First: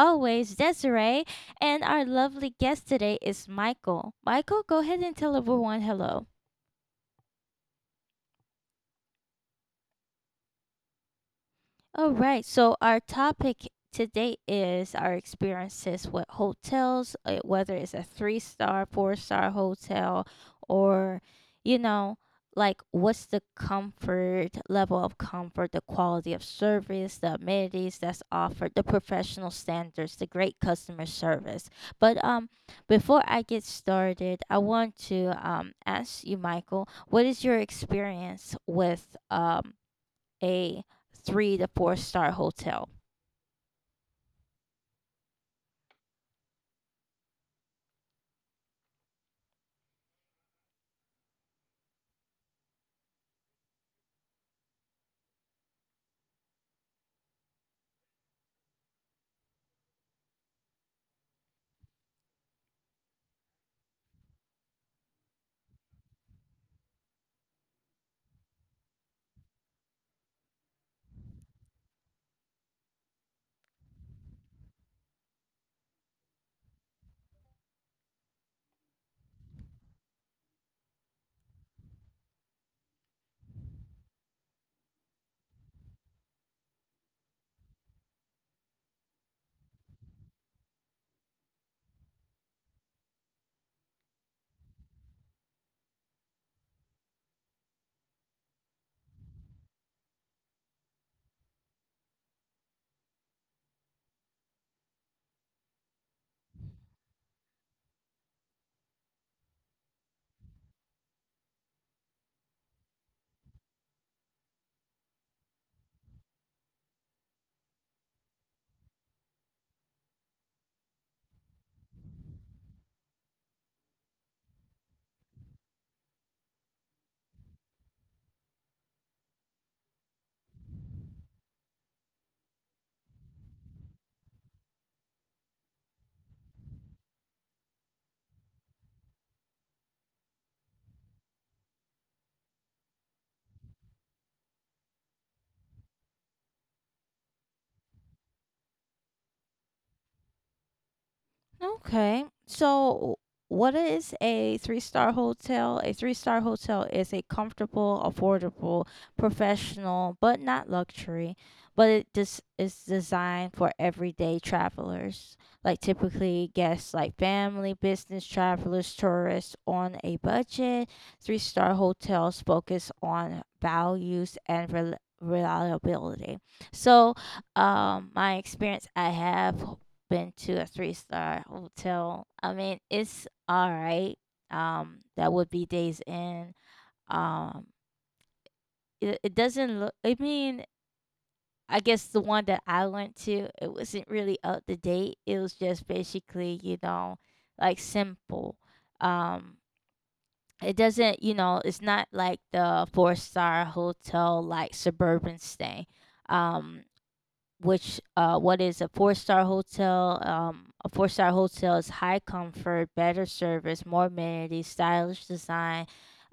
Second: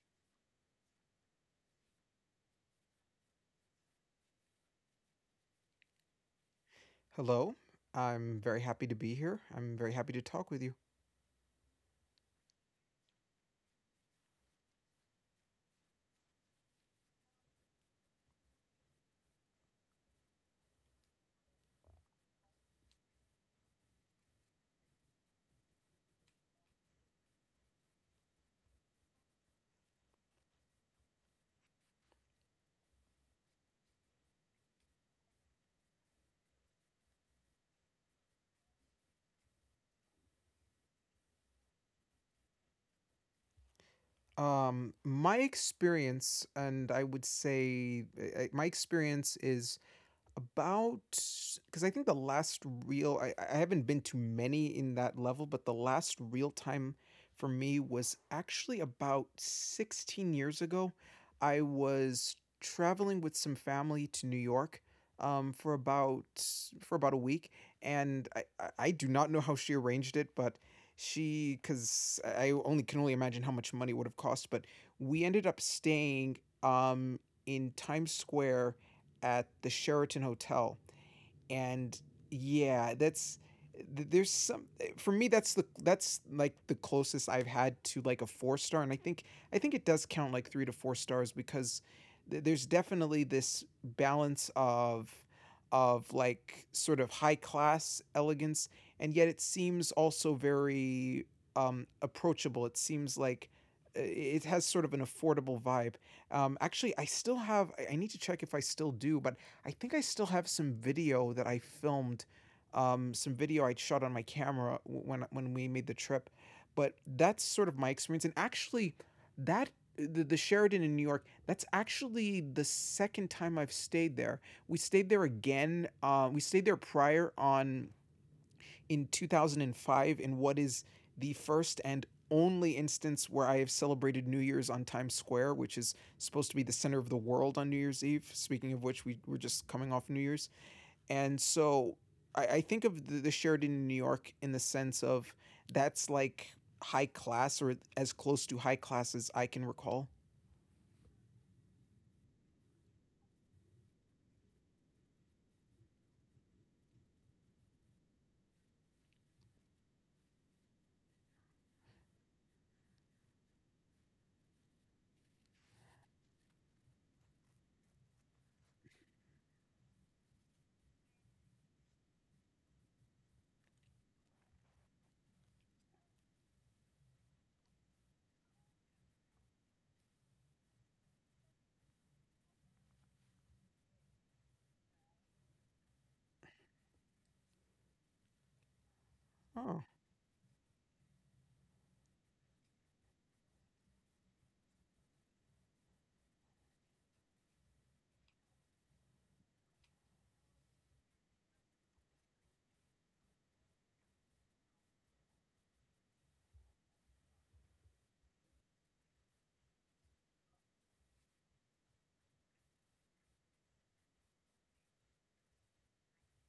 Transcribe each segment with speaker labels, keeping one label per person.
Speaker 1: always Desiree, and our lovely guest today is Michael. Michael, go ahead and tell everyone hello.
Speaker 2: Hello. I'm very happy to be here. I'm very happy to talk with you.
Speaker 1: All right. So our topic today is our experiences with hotels, whether it's a three star, four-star hotel, or you know, like what's the comfort level of comfort, the quality of service, the amenities that's offered, the professional standards, the great customer service. But Before I get started, I want to ask you, Michael, what is your experience with a three to four star hotel.
Speaker 2: My experience, and I would say my experience is about because I think the last real I haven't been to many in that level, but the last real time for me was actually about 16 years ago. I was traveling with some family to New York um, for about for about a week, and I do not know how she arranged it, but she because I only can only imagine how much money it would have cost, but we ended up staying um, in Times Square at the Sheraton Hotel, and yeah, that's there's some for me that's like the closest I've had to like a four star, and I think it does count like three to four stars because there's definitely this balance of like sort of high class elegance, and yet it seems also very approachable. It seems like it has sort of an affordable vibe. Actually, I still have. I need to check if I still do, but I think I still have some video that I filmed, some video I shot on my camera when we made the trip. But that's sort of my experience, and actually, that the Sheridan in New York, that's actually the second time I've stayed there. We stayed there again. We stayed there prior on in 2005 in what is the first and only instance where I have celebrated New Year's on Times Square, which is supposed to be the center of the world on New Year's Eve. Speaking of which, we were just coming off New Year's. And so I think of the Sheridan in New York in the sense of that's like high class or as close to high class as I can recall.
Speaker 1: Okay. So, what is a three-star hotel? A three-star hotel is a comfortable, affordable, professional, but not luxury, but it just is designed for everyday travelers, like typically guests like family, business travelers, tourists on a budget. Three-star hotels focus on values and reliability. So, my experience I have been to a three-star hotel. I mean, it's all right. That would be Days Inn. Um, it
Speaker 2: Oh.
Speaker 1: doesn't look. I mean, I guess the one that I went to, it wasn't really up to date. It was just basically, you know, like simple. Um, it doesn't, you know, it's not like the four-star hotel like suburban stay. Um, which what is a four-star hotel a four-star hotel is high comfort, better service, more amenities, stylish design.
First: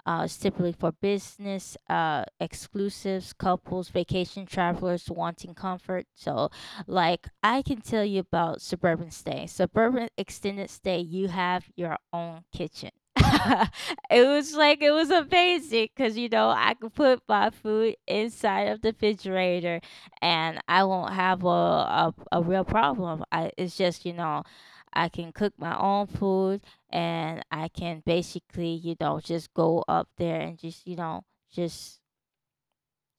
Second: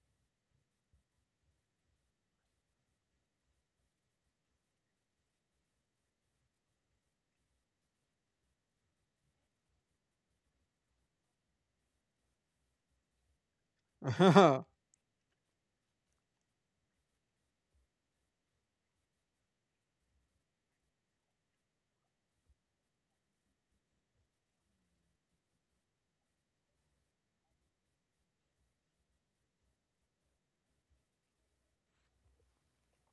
Speaker 1: It's typically for business, exclusives, couples, vacation travelers wanting comfort. So, like, I can tell you about suburban stay. Suburban extended stay, you have your own kitchen. It was like it was amazing because you know I could put my food inside of the refrigerator and I won't have a real problem. I It's just you know I can cook my own food, and I can basically, you know, just go up there and just,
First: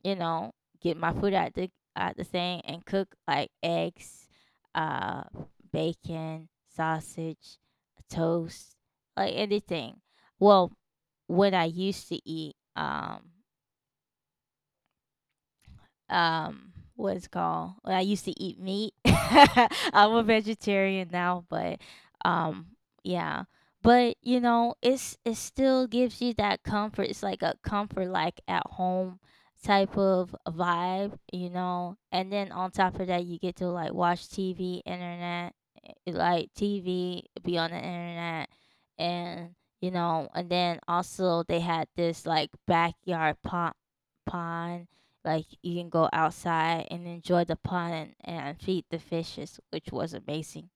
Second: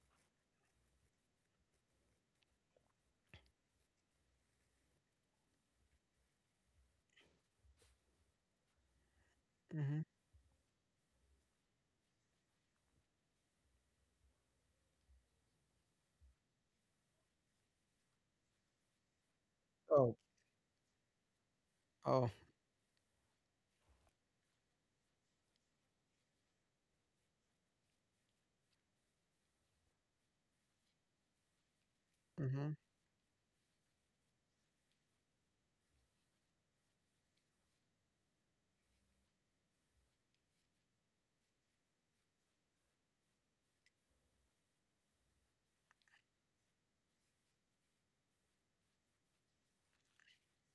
Speaker 1: you know, get my food at the thing and cook like eggs, uh bacon, sausage, toast, like anything.
Speaker 2: Hmm.
Speaker 1: Well, when I used to eat what it's called, well, I used to eat meat. I'm
Speaker 2: Oh.
Speaker 1: a vegetarian now, but,
Speaker 2: Oh.
Speaker 1: um, yeah. But, you know, it's it still gives you that comfort. It's like a comfort, like, at home type of vibe, you know? And then on
Speaker 2: Hmm.
Speaker 1: top of that, you get to, like, watch TV, internet, like, TV, be on the internet, and, you know, and then also they had this, like, backyard pond, like you can go outside and enjoy the pond and feed the fishes, which was amazing.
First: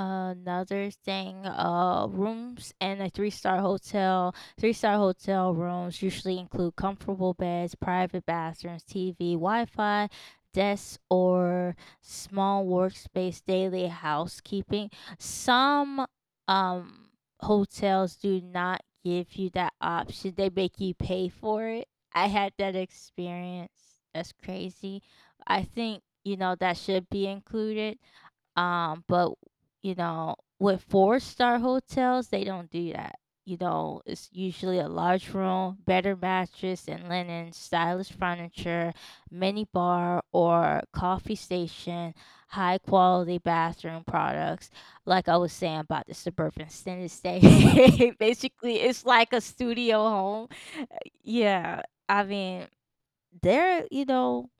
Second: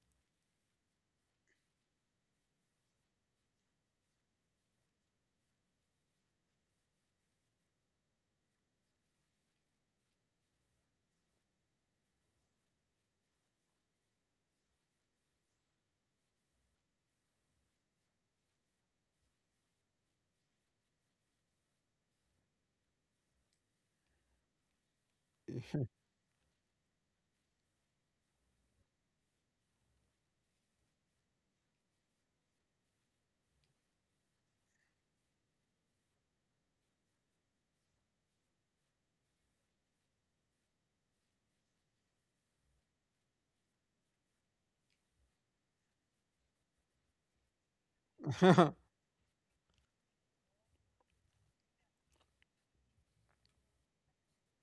Speaker 1: Another thing, rooms in a three-star hotel. Three-star hotel rooms usually include comfortable beds, private bathrooms, TV, Wi-Fi, desks, or small workspace. Daily housekeeping. Some um hotels do not give you that option. They make you pay for it. I had that experience. That's crazy. I
Speaker 2: Hmm.
Speaker 1: think you know that should be included, but you know, with four-star hotels, they don't do that. You know, it's usually a large room, better mattress and linen, stylish furniture, mini bar or coffee station, high quality bathroom products. Like I was saying about the suburban extended stay, basically, it's like a studio home. Yeah, I mean, they're you know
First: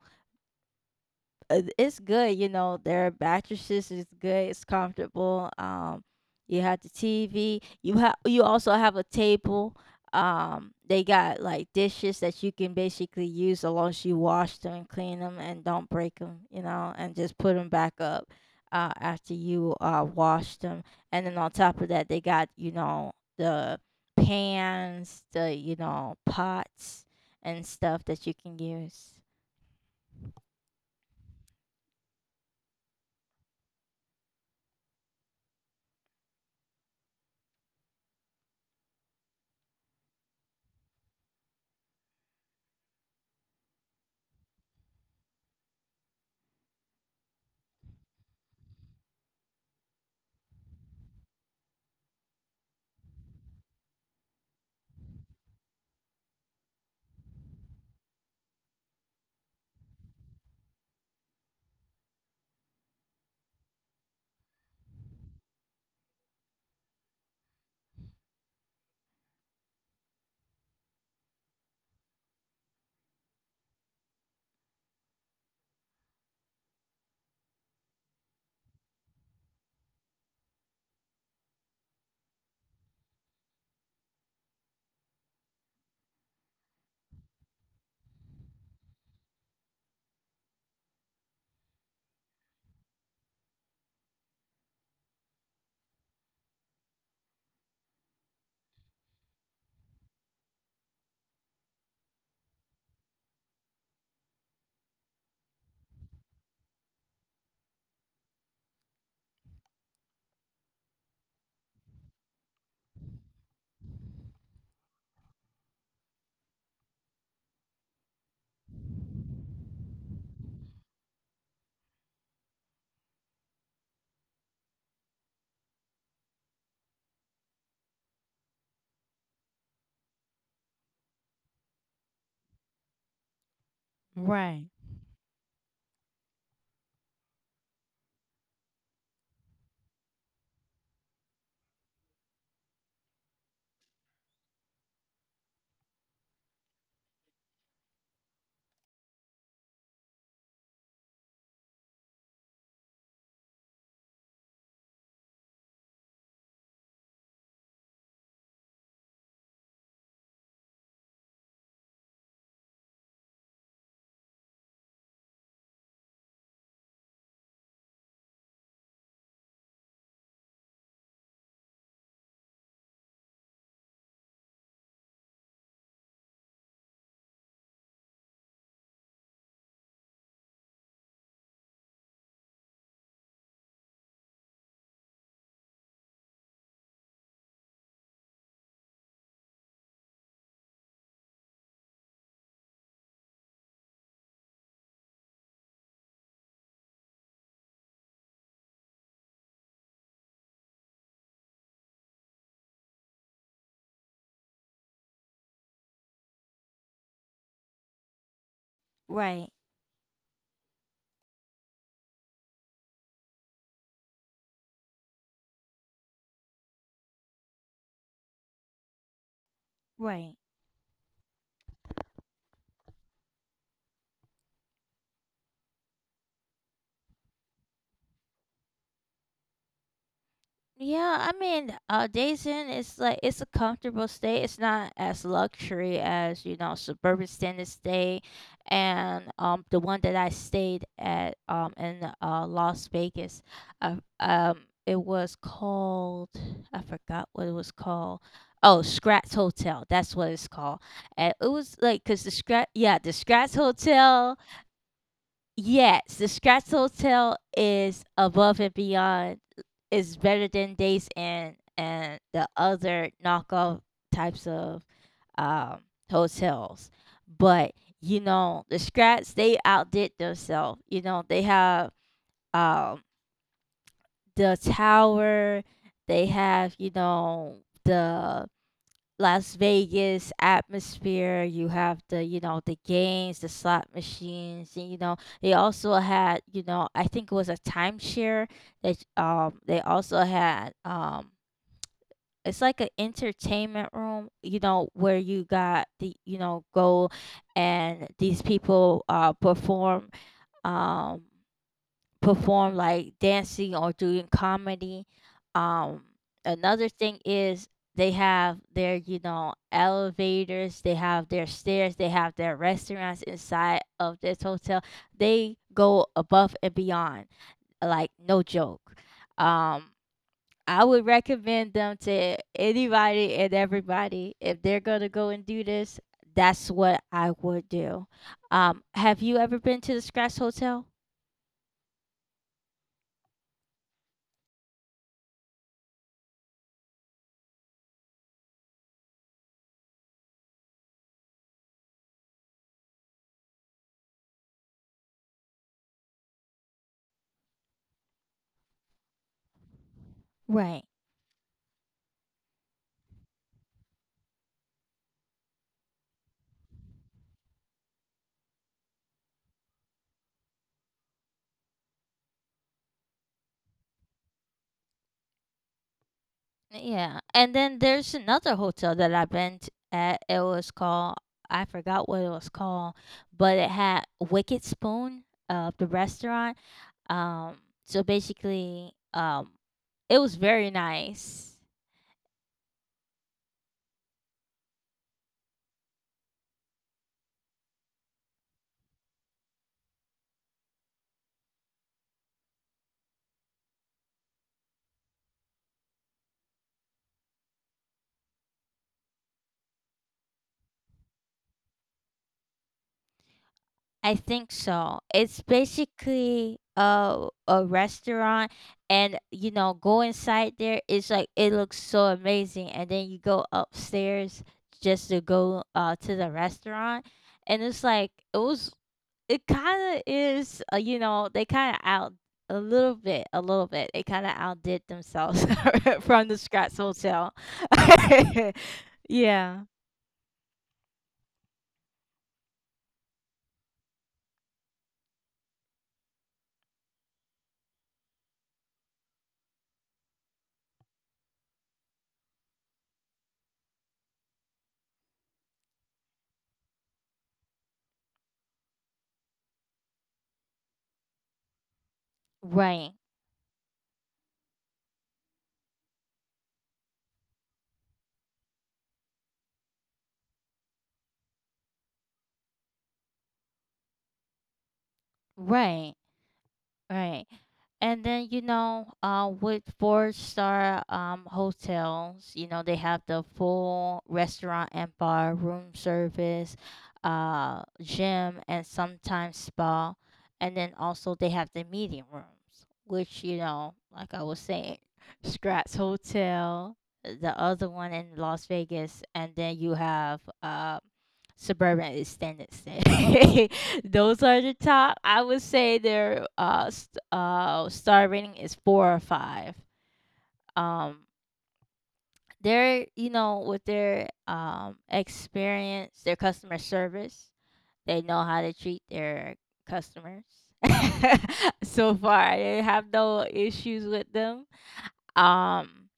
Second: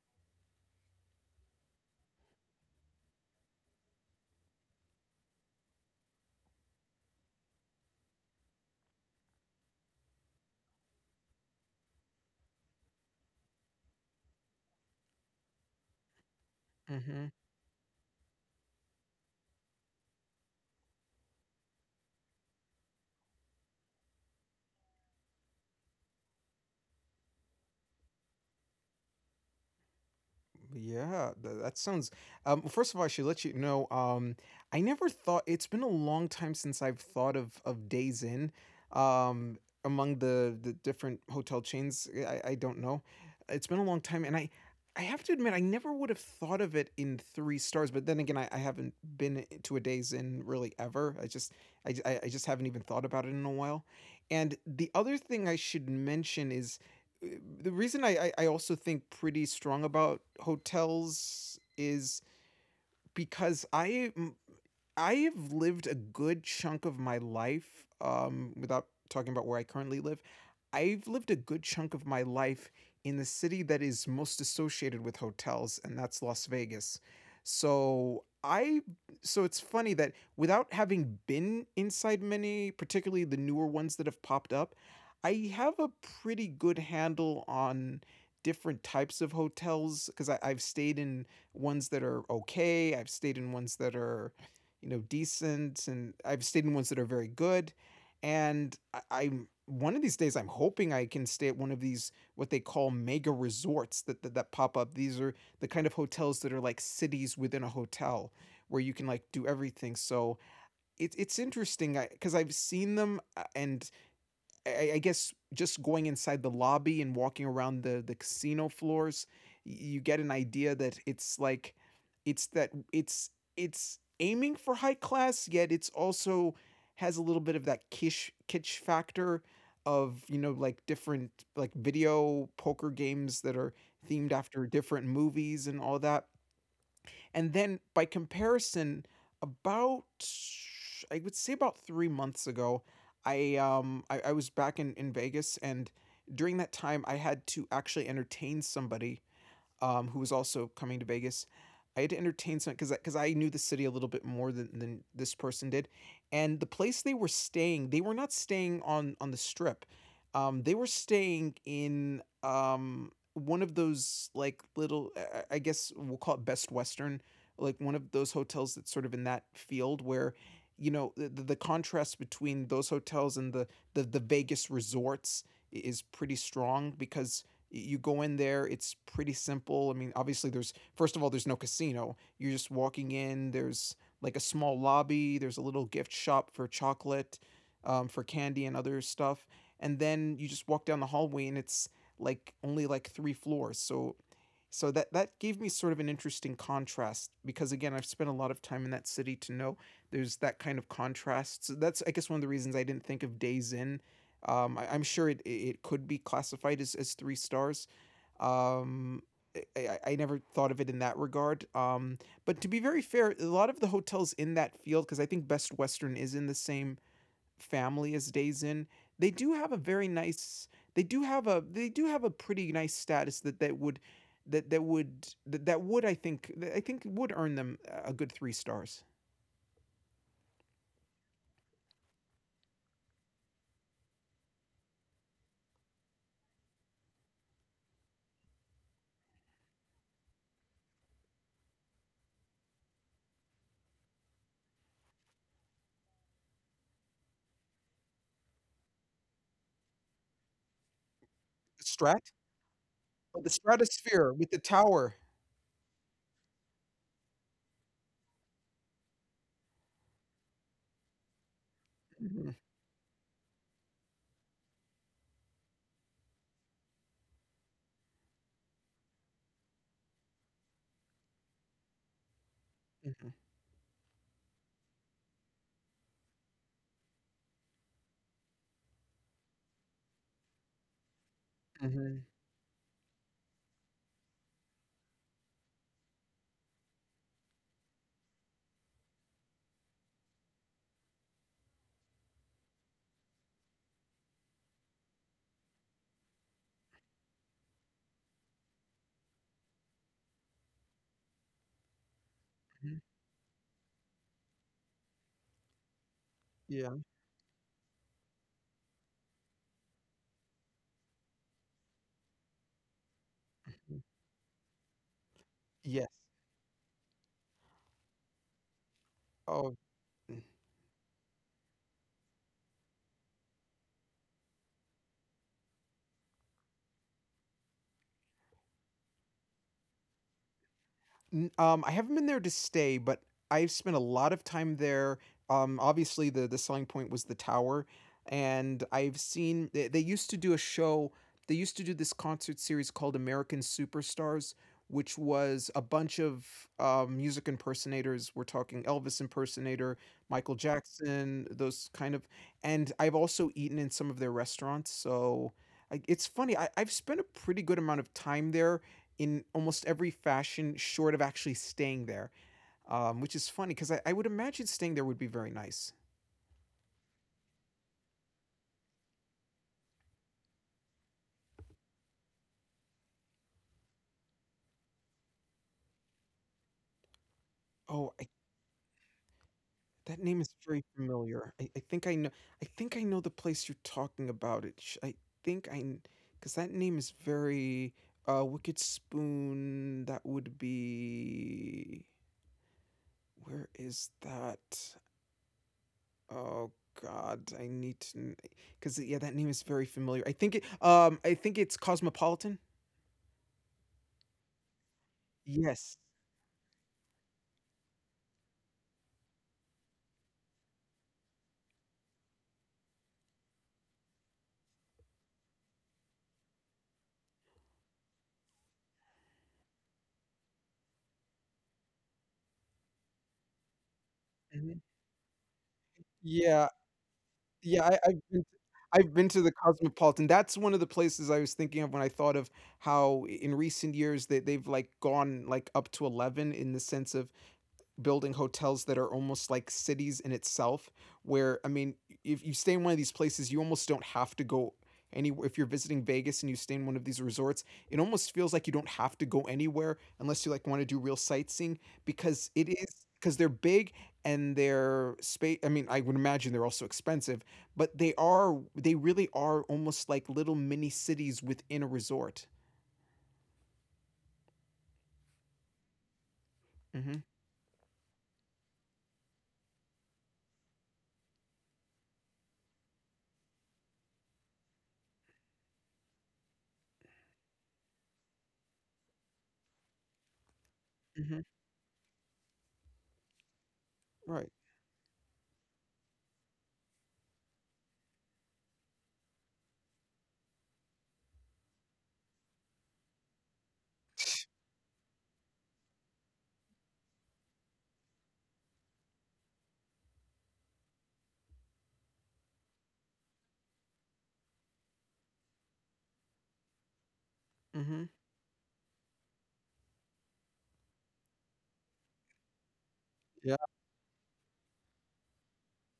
Speaker 1: it's good, you know, their mattresses is good, it's comfortable. You have the TV, you have you also have a table. They got like dishes that you can basically use as long as you wash them and clean them and don't break them, you know, and
Speaker 2: Hmm.
Speaker 1: just put them back up after you wash them. And then on top of that, they got, you know, the pans, the you know, pots and stuff that you can use.
Speaker 2: Yeah, th- that sounds. Well, first of all, I should let you know. I never thought it's been a long time since I've thought of Days Inn. Um, among the different hotel chains. I don't know. It's been a long time, and I have to admit I never would have thought of it in three stars. But then again, I haven't been to a Days Inn really ever. I just I I just haven't even thought about it in a while. And the other thing I should mention is the reason also think pretty strong about hotels is because I have lived a good chunk of my life without talking about where I currently live I've lived a good chunk of my life in the city that is most associated with hotels, and that's Las Vegas. So I so it's funny that without having been inside many, particularly the newer ones that have popped up, I have a pretty good handle on different types of hotels because I've stayed in ones that are okay, I've stayed in ones that are, you know, decent, and I've stayed in ones that are very good and I'm one of these days I'm hoping I can stay at one of these what they call mega resorts that pop up. These are the kind of hotels that are like cities within a hotel where you can like do everything. So it's interesting because I've seen them and I guess just going inside the lobby and walking around the casino floors, you get an idea that it's like, it's that it's aiming for high class, yet it's also has a little bit of that kish kitsch factor of you know like different like video poker games that are themed after
Speaker 1: Right.
Speaker 2: different movies and all that and then by comparison, about I would say about 3 months ago, I was back in Vegas and during that time I had to actually entertain somebody, who was also coming to Vegas. I had to entertain some because I knew the city a little bit more than this person did, and the place they were staying, they were not staying on the strip, they were staying in one of those like little guess we'll call it Best Western, like one of those hotels that's sort of in that field where, you know, the contrast between those hotels and the Vegas resorts is pretty strong because you go in there it's pretty simple. I mean, obviously, there's first of all there's no casino, you're just walking in. There's like a small lobby, there's a little gift shop for chocolate, for candy and other stuff, and then you just walk down the hallway and it's like only like three floors, so that that gave me sort of an interesting contrast because again I've spent a lot of time in that city to know there's that kind of contrast. So that's I guess one of the reasons I didn't think of Days In. I'm sure it it could be classified as three stars. Um,
Speaker 1: Right.
Speaker 2: I never thought of it in that regard. But to be very fair, a lot of the hotels in that field, because I think Best Western is in the same family is Days In, they do have a very
Speaker 1: Right.
Speaker 2: nice they do have a they do have a pretty nice status that that would that that would that, that would I think would earn them a good 3 stars.
Speaker 1: Yeah, I mean, Daisen is like it's a comfortable stay. It's not as luxury as you know suburban standard stay, and the one that I stayed at in Las Vegas, uh, um it was called I forgot what it was called. Oh, Scratch Hotel. That's what it's called. And it was like because the
Speaker 2: Strat?
Speaker 1: Scratch yeah the
Speaker 2: Oh, the
Speaker 1: Scratch
Speaker 2: stratosphere
Speaker 1: Hotel.
Speaker 2: with the tower.
Speaker 1: Yes, the Scratch Hotel is above and beyond. It's better than Days Inn and the
Speaker 2: Mhm.
Speaker 1: other knockoff types of, um, hotels. But you know, the Scratch they outdid themselves. You know, they have, um,
Speaker 2: Mhm.
Speaker 1: the tower. They have you know the Las Vegas atmosphere. You have the,
Speaker 2: Mhm.
Speaker 1: you know, the games, the slot machines, and you know, they also had, you know, I think it was a timeshare that they also had it's like an entertainment room, you know, where you got the you know, go and these people perform. Um Perform
Speaker 2: Mhm.
Speaker 1: like dancing or doing comedy. Um, another
Speaker 2: Yeah.
Speaker 1: thing is they have their, you know, elevators, they have their stairs, they have their restaurants inside
Speaker 2: Mhm.
Speaker 1: of this hotel. They go
Speaker 2: Yes.
Speaker 1: above and beyond, like no joke.
Speaker 2: Oh.
Speaker 1: Um, I would recommend them to anybody and everybody if they're gonna go and do this. That's what I would do. Have you ever been to the Scratch Hotel?
Speaker 2: I haven't been there to stay, but I've spent a lot of time there. Obviously, the selling point was the tower, and I've seen they used to do a show. They used to do this concert series called American Superstars, which was a bunch of music impersonators. We're talking Elvis impersonator, Michael
Speaker 1: Right.
Speaker 2: Jackson, those kind of. And I've also eaten in some of their restaurants, so. It's funny. I've spent a pretty good amount of time there in almost every fashion, short of actually staying there. Which is funny because I would imagine staying there would be very nice.
Speaker 1: Yeah, and then there's another hotel that I've been t at. It was called, I forgot what it was called, but it had Wicked Spoon, the restaurant. Um, so
Speaker 2: Oh, I,
Speaker 1: basically,
Speaker 2: that
Speaker 1: it was
Speaker 2: name is
Speaker 1: very
Speaker 2: very familiar.
Speaker 1: nice.
Speaker 2: I think I know. I think I know the place you're talking about. I think because that name is very. Wicked Spoon. That would be. Where is that? Oh God, I need to. Because yeah, that name is very familiar. I think it. I think it's Cosmopolitan.
Speaker 1: I think so. It's
Speaker 2: Yes.
Speaker 1: basically a restaurant, and you know, go inside there. It's like it looks so amazing, and then you go upstairs just to go to the restaurant and it's like it was. It kinda is, you know, they kinda out a little bit, they kinda
Speaker 2: Mhm.
Speaker 1: outdid themselves from the
Speaker 2: Yeah,
Speaker 1: Scratts Hotel.
Speaker 2: yeah, I've been to the
Speaker 1: Yeah.
Speaker 2: Cosmopolitan. That's one of the places I was thinking of when I thought of how I in recent years they've, like, gone, like, up to 11 in the sense of building hotels that are almost like cities in itself where I mean if you stay in one of these places you almost don't have to go anywhere if you're visiting Vegas and you stay in one of these resorts it almost feels like you don't have to go anywhere unless you like want to do real sightseeing because it
Speaker 1: Right,
Speaker 2: is because they're big and they're space. I mean, I would imagine they're also expensive but they are they really are almost like little mini cities within a resort.
Speaker 1: right.
Speaker 2: Mm-hmm.
Speaker 1: Right. And then, you know, with four star, hotels, you know, they have the full restaurant and bar, room service, gym, and sometimes spa. And then also they
Speaker 2: Mm-hmm.
Speaker 1: have the meeting rooms, which, you know, like I was
Speaker 2: Right.
Speaker 1: saying, Scratch Hotel, the other one in Las Vegas, and then you have Suburban Extended Stay. Those are the top. I would say their star rating is four or five. Um, they're you know with their experience, their customer service, they
Speaker 2: Mm-hmm.
Speaker 1: know how to treat their customers. So far, they have no
Speaker 2: Yeah.
Speaker 1: issues with them. Um,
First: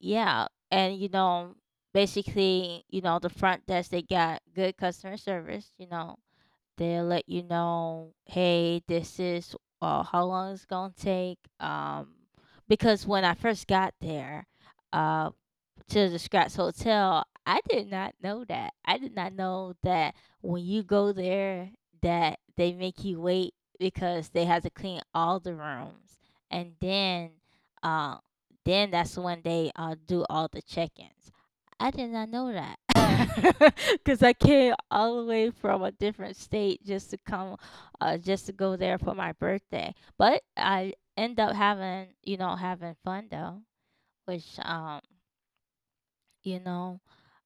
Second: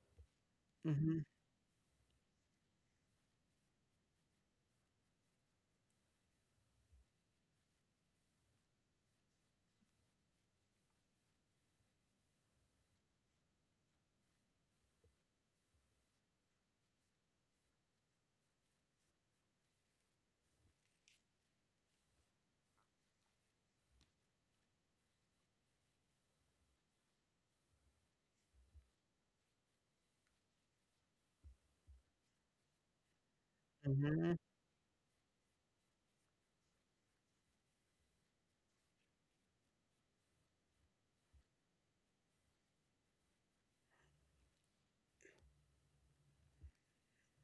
Speaker 1: yeah, and you
Speaker 2: Mm-hmm.
Speaker 1: know basically you know the front desk they got good customer service. You know they'll let you know, hey, this is how long it's gonna take. Because when I first got there, uh, to the Scratch Hotel. I did not know that. I did not know that when you go there that they make you wait because they have to clean all the rooms. And uh then that's when they do all the check-ins. I did not know that. Cuz I
Speaker 2: Mm-hmm.
Speaker 1: came all the way from a different state just to come just to go there for my birthday. But I end up having, you know, having fun though, which you know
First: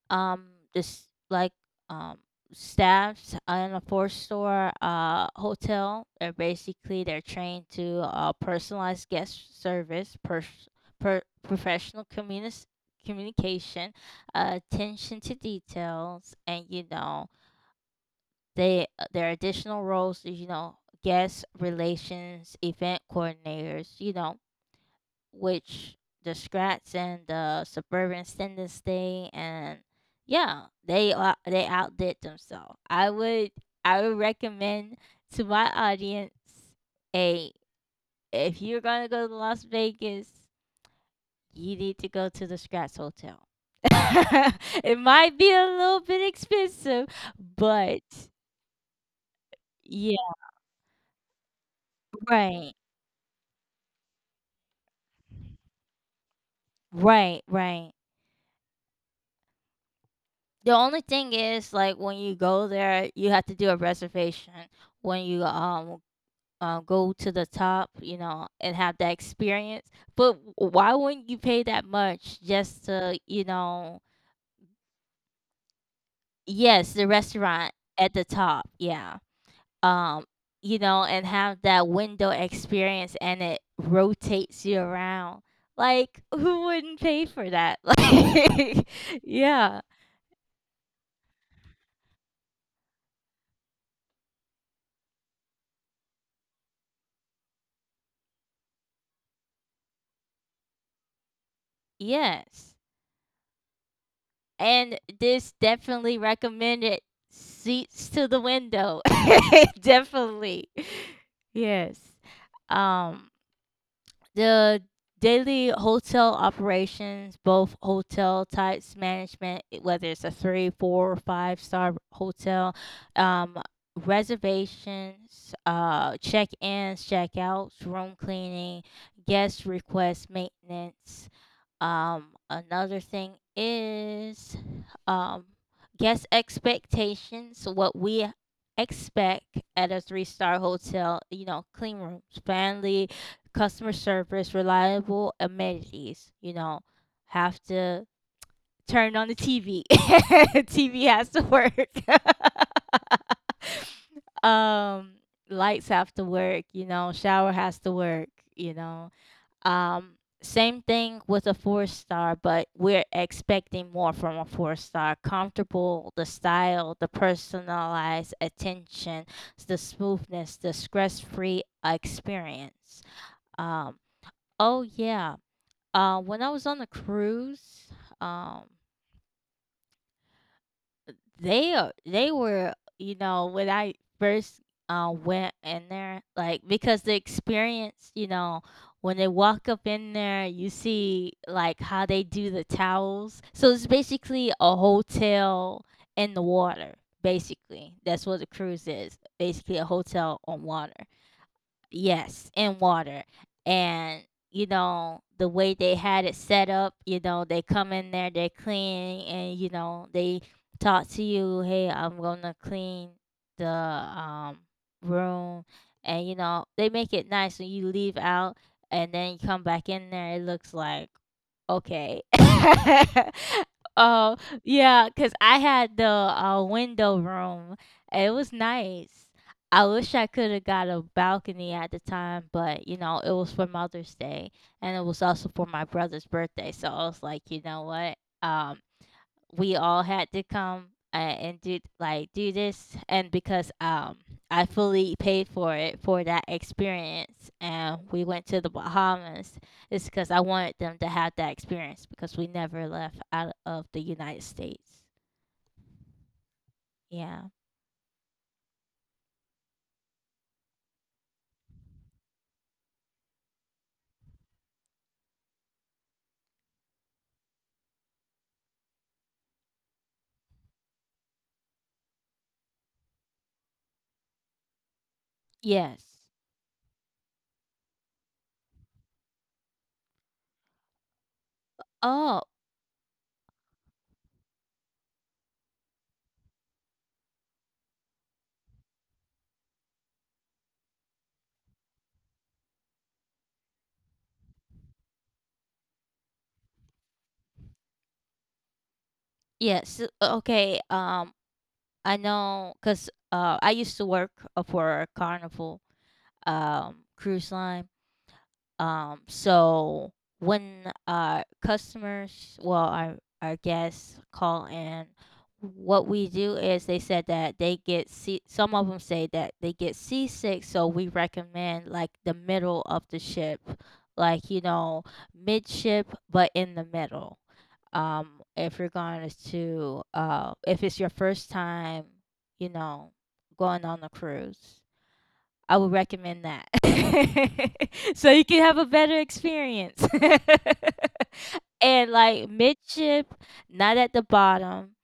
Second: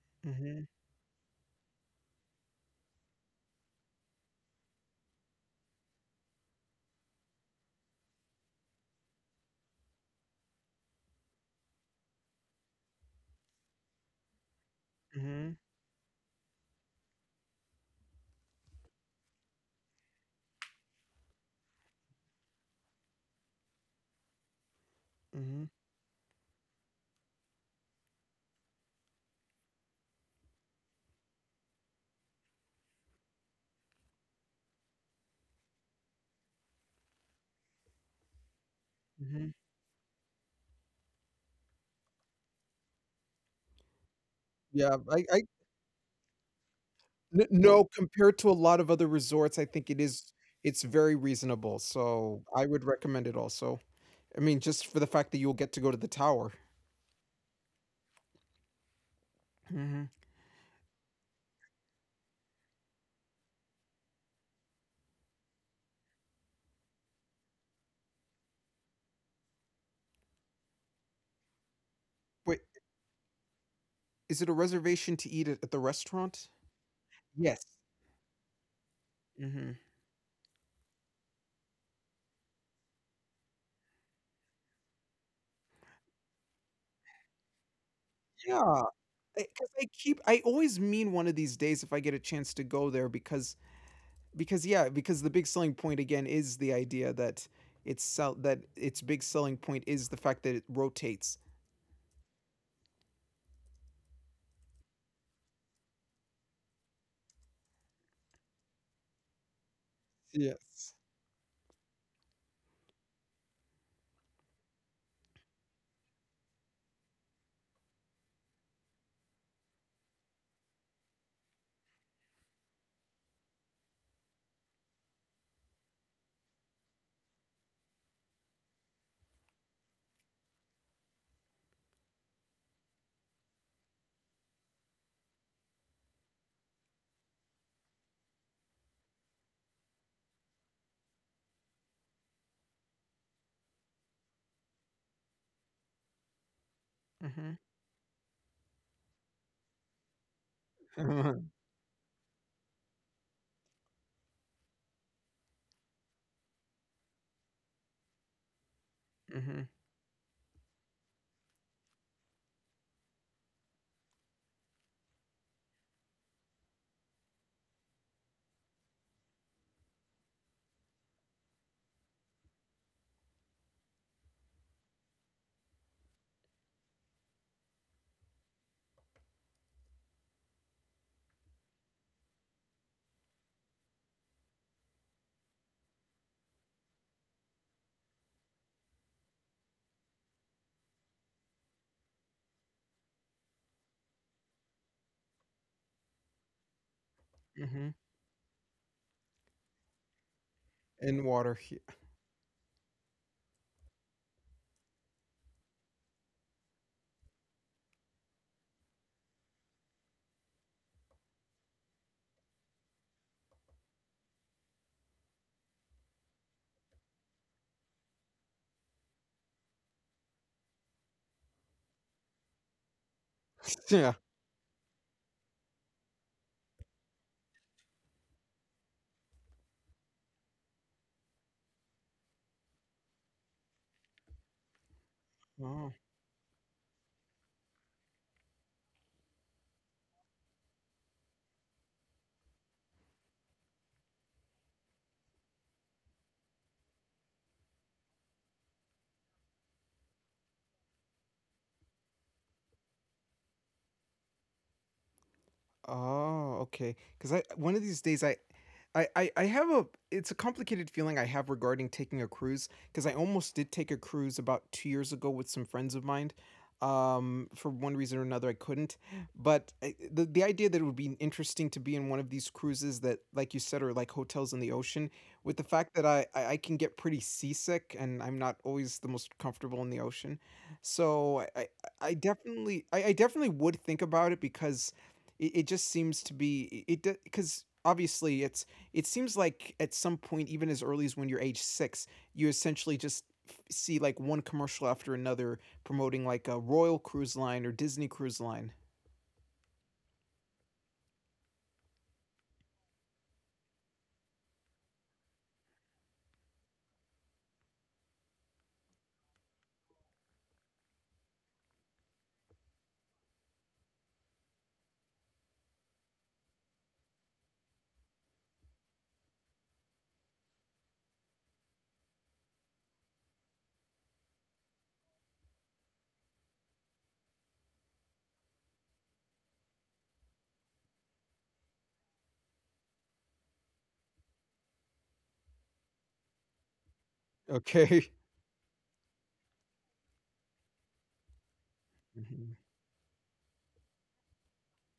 Speaker 1: um
Speaker 2: Mm-hmm.
Speaker 1: this like um staffs in a four store hotel they're basically they're trained to personalized guest service, per professional communication, attention to
Speaker 2: Mm-hmm.
Speaker 1: details, and you know they their additional roles is you know guest relations event coordinators you know
Speaker 2: Mhm.
Speaker 1: which the Strats and the Suburban Standards thing, and yeah, they outdid themselves. I would recommend to my audience a if you're gonna go to
Speaker 2: Mhm.
Speaker 1: Las Vegas, you need to go to the Strats Hotel. It
Speaker 2: Yeah,
Speaker 1: might
Speaker 2: I
Speaker 1: be a little bit expensive,
Speaker 2: n no,
Speaker 1: but
Speaker 2: compared to a lot of other resorts, I think it
Speaker 1: yeah,
Speaker 2: is it's very reasonable, so I
Speaker 1: right,
Speaker 2: would recommend it also. I mean, just for the fact that you'll get to go to the tower.
Speaker 1: right, right.
Speaker 2: Mhm.
Speaker 1: The only thing is, like, when you go there, you have to do a reservation. When you go to the top, you know, and have that experience. But why wouldn't you pay that much
Speaker 2: Wait,
Speaker 1: just to, you know,
Speaker 2: is it a reservation to eat at the restaurant?
Speaker 1: yes, the
Speaker 2: Yes.
Speaker 1: restaurant at the top, yeah.
Speaker 2: Mhm.
Speaker 1: Um, you know, and have that window experience, and it rotates you around. Like, who wouldn't pay for that?
Speaker 2: Yeah,
Speaker 1: Like,
Speaker 2: because
Speaker 1: yeah,
Speaker 2: I keep I always mean one of these days if I get a chance to go there because, yeah, because the big selling point again is the idea that it's sell that its big selling point is the fact that it rotates.
Speaker 1: yes. And this definitely recommended seats to the window. Definitely.
Speaker 2: Yes.
Speaker 1: Yes. Um, the daily hotel operations, both hotel types management, whether it's a three, four, or five-star hotel, um, reservations, check ins, check outs, room cleaning, guest request maintenance. Another thing is um guest expectations what we expect at a three-star hotel you know clean rooms friendly customer service reliable amenities you know have
Speaker 2: Mhm.
Speaker 1: to turn on the tv tv has to
Speaker 2: Mhm.
Speaker 1: work. Um, lights have to work you know shower has to work you know,
Speaker 2: Mhm.
Speaker 1: um, same thing with a four star, but we're expecting more from a four star. Comfortable, the style, the personalized attention, the smoothness, the stress free experience. Um, oh, yeah. When I was on the cruise, um, they were you know when I first went in there like because the experience. When they walk up in there, you see like how they do the towels, so it's basically a hotel in the water. Basically
Speaker 2: Mhm.
Speaker 1: that's what the cruise is, basically a hotel on water.
Speaker 2: In water, he
Speaker 1: Yes, in water. And you know, the way they had it set up, you know, they come in there, they clean, and you know, they talk to you, "Hey, I'm going to clean the room." And you know, they make it nice when you leave out, and then you come back in there, it looks like okay.
Speaker 2: Yeah.
Speaker 1: Oh, yeah, cause I had the, window room. It was nice. I wish I coulda got a balcony at the time, but, you know, it was for Mother's Day, and it was also for my
Speaker 2: Oh.
Speaker 1: brother's birthday, so I was like, "You know what? Um, we all had to come and do like do this, and because I fully paid for it for that experience, and we went to the Bahamas. It's because I wanted them to have that experience because we never left out of the United States.
Speaker 2: Oh, okay. Because
Speaker 1: Yeah.
Speaker 2: I one of these days I have a it's a complicated feeling I have regarding taking a cruise because I almost did take a cruise about 2 years ago with some friends of mine. For one reason or another, I couldn't. But the idea that it would be interesting to be in one of these cruises that, like you said, are like hotels in the ocean, with the fact
Speaker 1: Yes.
Speaker 2: that I can get pretty seasick and I'm not always the most comfortable in the ocean. So I
Speaker 1: Oh,
Speaker 2: definitely I, I definitely would think about it because it just seems to be it because obviously it seems like at some point, even as early as when you're age six, you essentially just see like one commercial after another, promoting like a Royal Cruise Line or Disney Cruise Line.
Speaker 1: yes. Okay. I know cuz I used to work for Carnival cruise line. So when customers, well, our guests call in, what we do is they said that they get sea. Some of them say that they get seasick, so we recommend like the middle of the ship, like you know, midship, but in the middle. If you're going to if it's your first time, you know, going on a cruise, I would recommend that.
Speaker 2: Okay.
Speaker 1: So you can have a better experience. And like midship, not at the bottom,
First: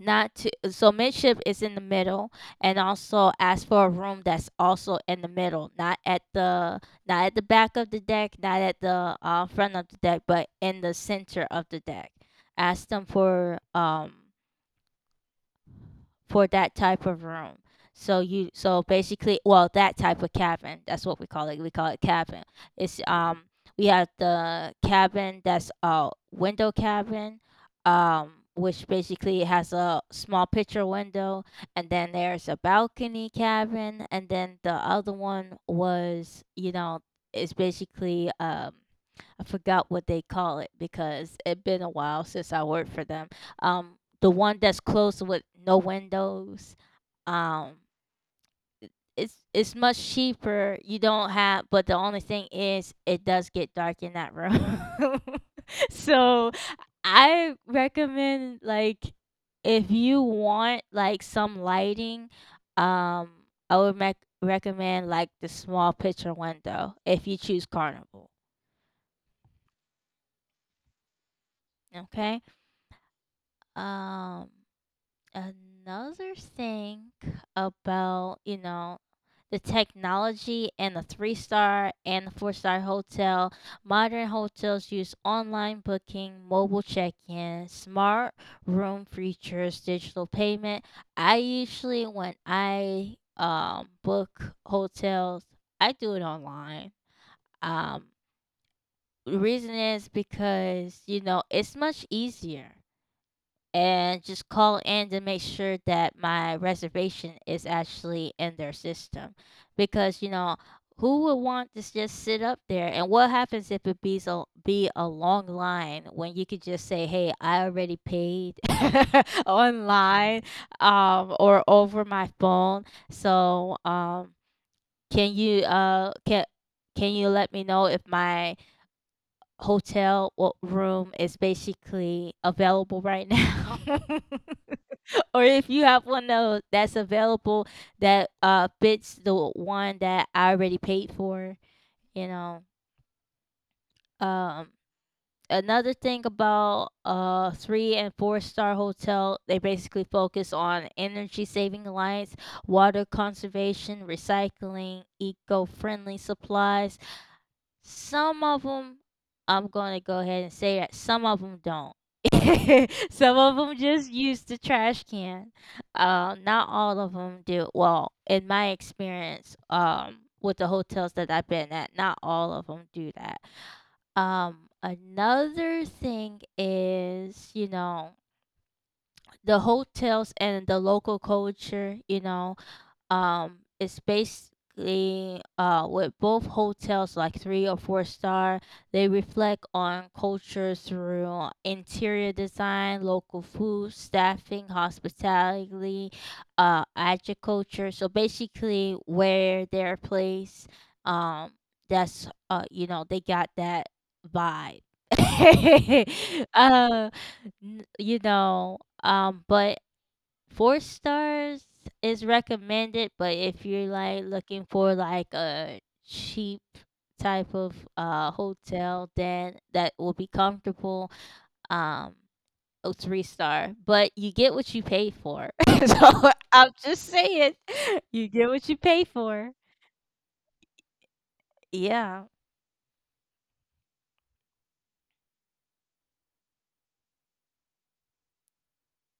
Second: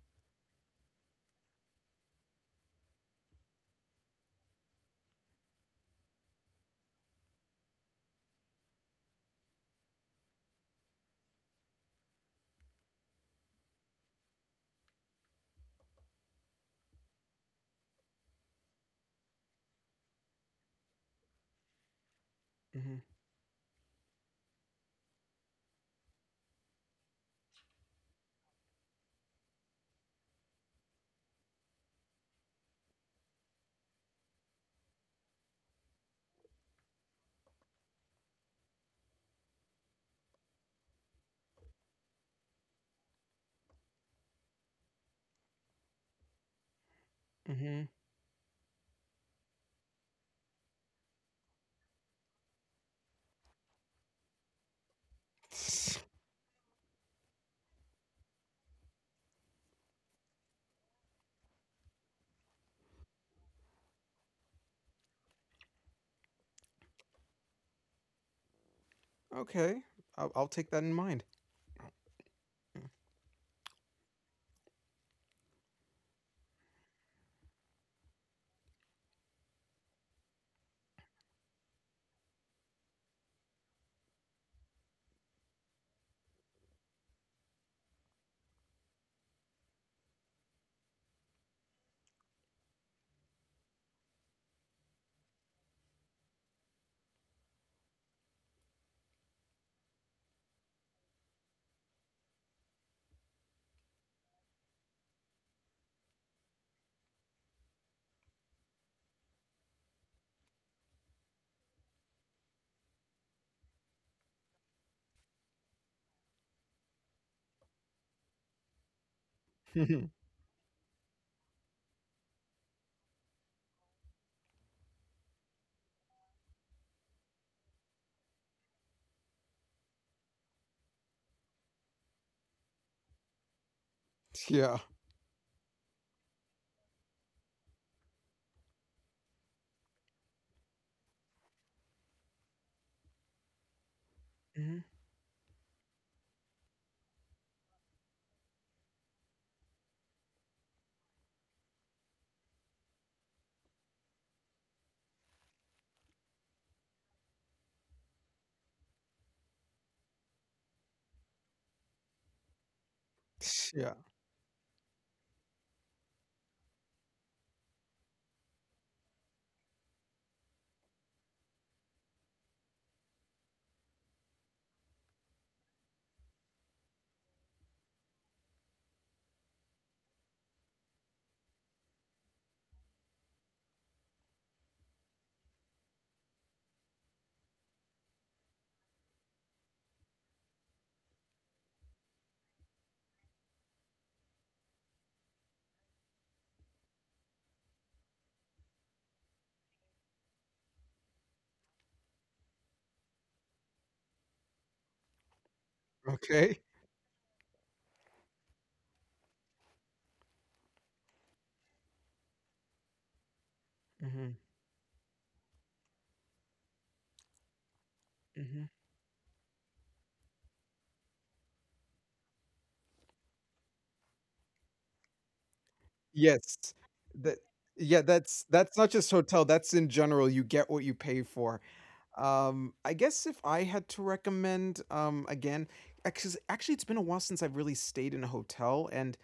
Speaker 1: not to so midship is in the middle, and also ask for a room that's also in the middle, not at the back of the deck, not at the front of the deck, but in the center of the deck. Ask them for that type of room. So basically, well, that type of cabin, that's what we call it, we call it cabin.
Speaker 2: Mhm,
Speaker 1: It's
Speaker 2: mhm,
Speaker 1: We have the cabin that's a window cabin, which basically has a small picture window, and then there's a balcony cabin, and then the other one was, you know, it's basically I forgot what they call it because it been a while since I worked for them. The one that's closed with no windows. Um,
Speaker 2: mhm.
Speaker 1: it's much cheaper. You don't have, but the only thing is, it does get dark in that room. So I recommend like if you want like some lighting, um, I would mec recommend like the small picture window if you choose Carnival.
Speaker 2: Okay. I'll take that in mind.
Speaker 1: Okay. Um Another thing about, you know, the technology and the three star and the four-star hotel, modern hotels use online booking, mobile check in, smart room features, digital payment. I usually, when I book hotels, I do it online. Um, Reason is because, you know, it's much easier, and just call in to make sure that my reservation is actually in their system, because who would want to just sit up there, and what happens if it be so be a long line when you could just say, "Hey, I already paid online or over my phone, so can you can you let me know if my hotel room is basically available right now?
Speaker 2: Yeah.
Speaker 1: Or if you have one that's available, that fits the one that I already paid for, you know." Um
Speaker 2: Mhm.
Speaker 1: Another thing about 3 and 4 star hotel, they basically focus on energy saving alliance, water conservation, recycling, eco-friendly supplies. Some of them, I'm gonna go ahead and say that some of them don't. Some of them
Speaker 2: Yeah.
Speaker 1: just use the trash can. Not all of them do. Well, in my experience, with the hotels that I've been at, not all of them do that. Another thing is, you know, the hotels and the local culture. You know, it's basically with both hotels like three or four star. They reflect on culture through interior design, local food, staffing, hospitality, agriculture. So basically, where they're placed, um, that's you know, they got that vibe.
Speaker 2: Okay.
Speaker 1: uh, you know, but four stars is recommended, but if you're like
Speaker 2: Hmm.
Speaker 1: looking for like a cheap type of
Speaker 2: Hmm.
Speaker 1: hotel, then that will be comfortable. Um, a three star, but you get what you pay for. So
Speaker 2: Yes.
Speaker 1: I'm just
Speaker 2: That
Speaker 1: saying,
Speaker 2: Yeah,
Speaker 1: you
Speaker 2: that's
Speaker 1: get what
Speaker 2: that's
Speaker 1: you
Speaker 2: not
Speaker 1: pay
Speaker 2: just hotel,
Speaker 1: for.
Speaker 2: that's in general. You get what you pay for.
Speaker 1: Yeah.
Speaker 2: I guess if I had to recommend, actually, it's been a while since I've really stayed in a hotel, and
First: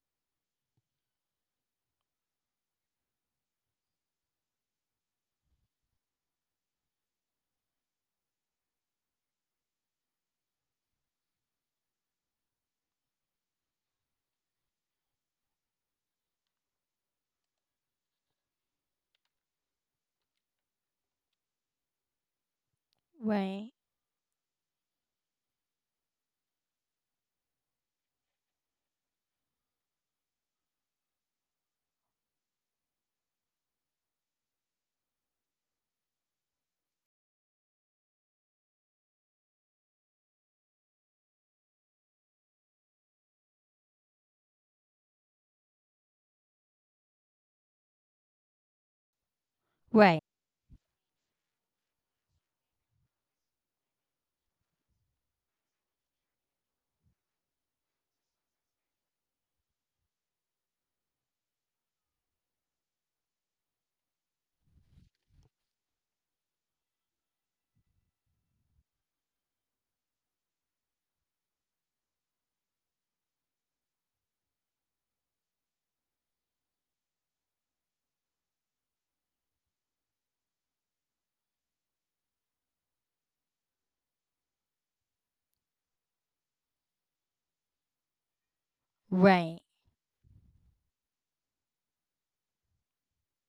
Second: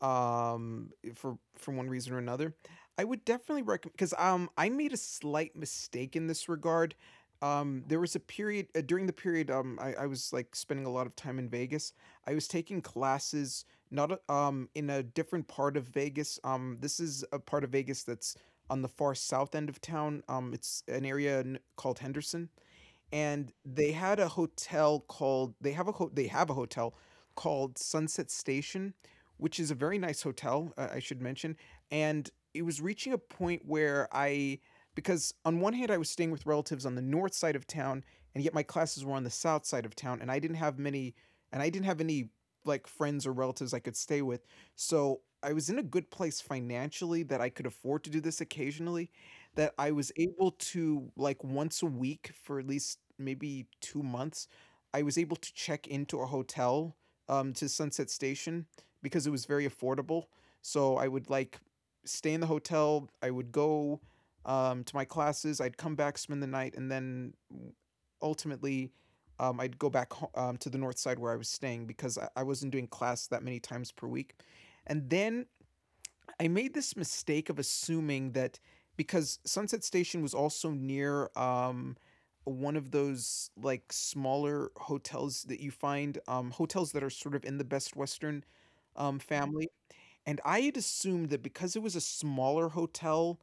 Speaker 2: for one reason or another, I would definitely recommend, because I made a slight mistake in this regard. There was a period during the period, I was like spending a lot of time in Vegas. I was taking classes not a- in a different part of Vegas. This is a part of Vegas that's on the far south end of town. It's an area called Henderson, and
Speaker 1: Right.
Speaker 2: they had a hotel called they have a hotel called Sunset Station, which is a very nice hotel, I should mention, and it was reaching a point where I, because on one hand, I was staying with relatives on the north side of town, and yet my classes were on the south side of town, and I didn't have any like friends or relatives I could stay with. So I was in a good place financially that I could afford to do this occasionally, that I was
Speaker 1: Right.
Speaker 2: able to, like once a week for at least maybe 2 months, I was able to check into a hotel, to Sunset Station, because it was very affordable. So I would like stay in the hotel, I would go, to my classes, I'd come back, spend the night, and then ultimately, I'd go back to the north side where I was staying, because I wasn't doing class that many times per week. And then I made this mistake of assuming that because Sunset Station was also near one of those like smaller hotels that you find, hotels that are sort of in the Best Western
Speaker 1: Right.
Speaker 2: family, and I had assumed that because it was a smaller hotel,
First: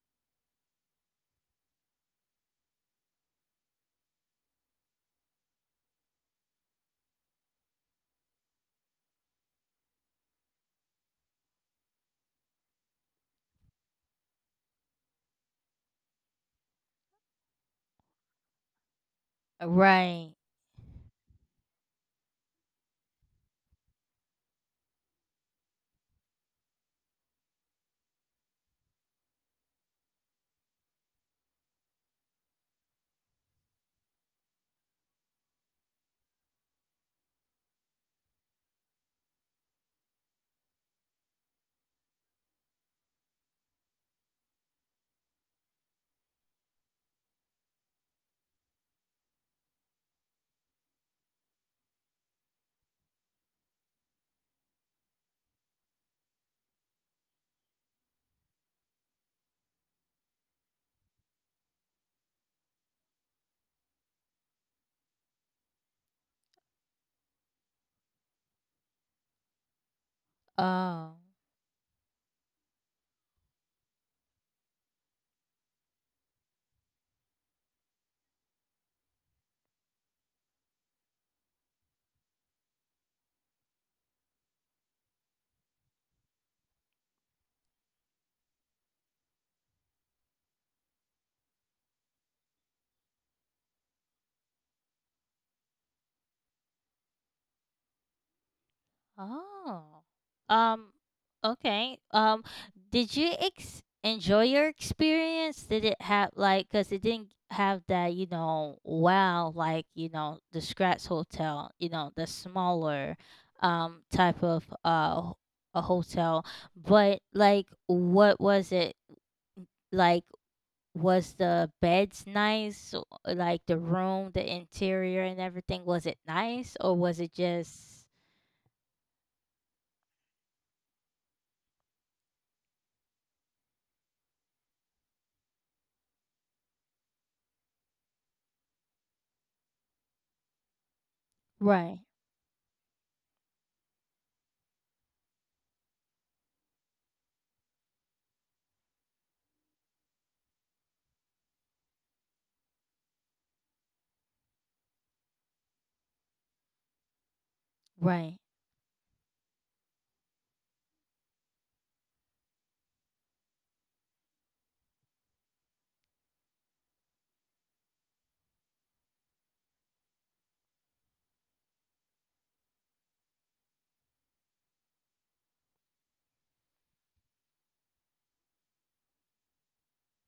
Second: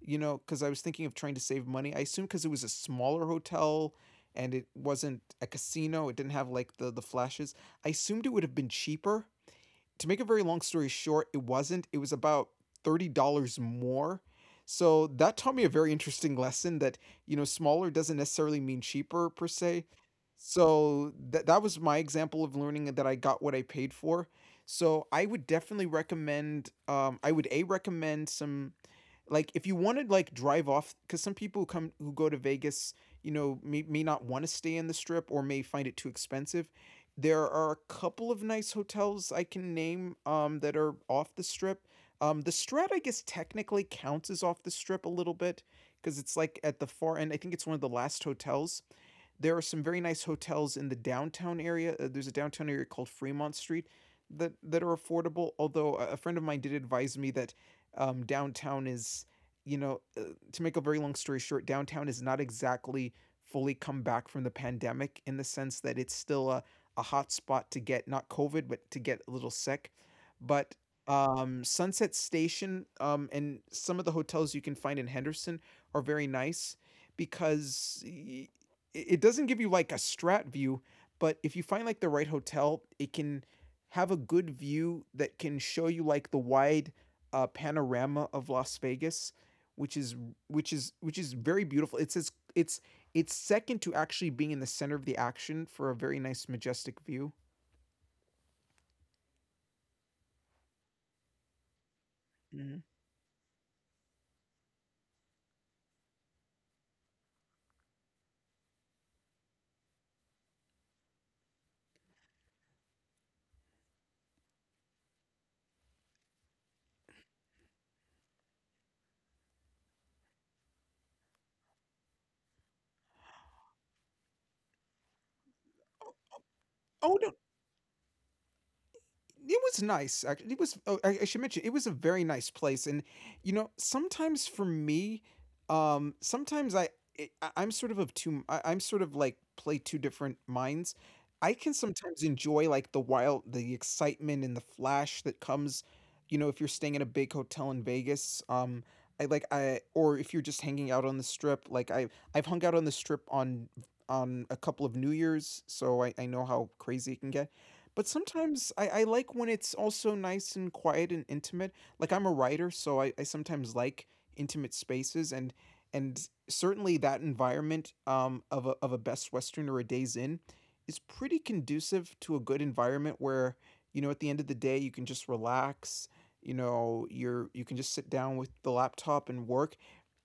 Speaker 2: you know, because I was thinking of trying to save money, I assumed because it was a smaller hotel and it wasn't a casino, it didn't have like the flashes. I assumed it would have been cheaper. To make a very long story short, it wasn't. It was about $30 more. So that taught me a very interesting lesson that, you know, smaller doesn't necessarily mean cheaper per se.
Speaker 1: Right.
Speaker 2: So that was my example of learning that I got what I paid for. So I would definitely recommend, um, I would A, recommend some, like if you want to like drive off, because some people who come who go to Vegas, you know, may not want to stay in the strip or may find it too expensive. There are a couple of nice hotels I can name, that are off the strip. Um, the Strat, I guess, technically counts as off the strip a little bit, because it's like at the far end. I think it's one of the last hotels. There are some very nice hotels in the downtown area. There's a downtown area called Fremont Street that that are affordable. Although a friend of mine did advise me that downtown is, you know, to make a very long story short, downtown is not exactly fully come back from the pandemic, in the sense that it's still a hot spot to get, not COVID, but to get a little sick. But
Speaker 1: Oh.
Speaker 2: Sunset Station and some of the hotels you can find in Henderson are very nice, because it doesn't give you like a Strat view, but if you find like the right hotel, it can have a good view that can show you like the wide, panorama of Las Vegas, which is, which is very beautiful. It's second to actually being in the center of the action for a very nice, majestic view.
Speaker 1: Oh. Um okay.
Speaker 2: Mhm.
Speaker 1: Did you enjoy your experience? Did it have like, cuz it didn't have that, you know, wow, like, you know, the Scratch Hotel, you know, the smaller type of a hotel, but like what was it like? Was the beds nice, like the room, the interior and everything, was it nice, or
Speaker 2: Oh
Speaker 1: was
Speaker 2: no,
Speaker 1: it just
Speaker 2: it was nice. Actually, it was. Oh, I should mention it was a very nice place, and you know, sometimes for me, sometimes I, I'm sort of two. I'm sort of like play two different minds. I can
Speaker 1: right,
Speaker 2: sometimes enjoy like the wild, the excitement, and the flash that comes, you know, if you're staying at a big hotel in Vegas. I like I or if you're just hanging out on the strip. I've hung out on the strip on a couple of New Years, so I know how crazy it can get, but
Speaker 1: right?
Speaker 2: sometimes I like when it's also nice and quiet and intimate. Like I'm a writer, so I sometimes like intimate spaces, and certainly that environment, of a Best Western or a Days in is pretty conducive to a good environment where you know, at the end of the day, you can just relax. You can just sit down with the laptop and work,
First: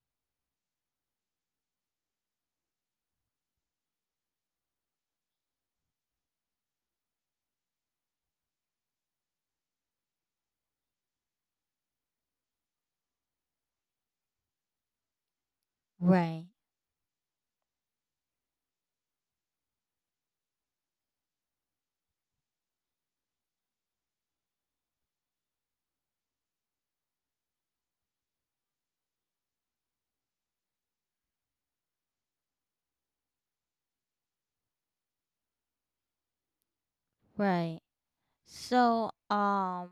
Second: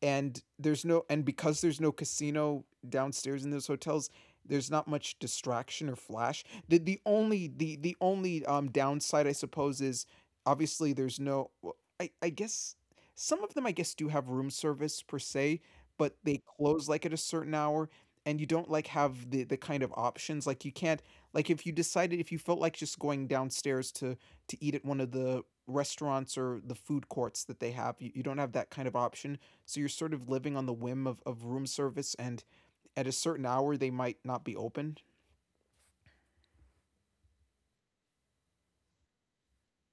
Speaker 2: and there's no and because there's no casino downstairs in those hotels, there's not much distraction or flash. The only downside, I suppose, is obviously there's no, well, I guess some of them I guess do have room service per se, but they
Speaker 1: Right,
Speaker 2: close like at a certain hour, and you don't like have the kind of options. Like you can't, like if you decided, if you felt like just going downstairs to eat at one of the restaurants or the food courts that they have, you don't have that kind of option. So you're sort of living on the whim of room service, and at a certain hour they might not be open.
Speaker 1: right. So,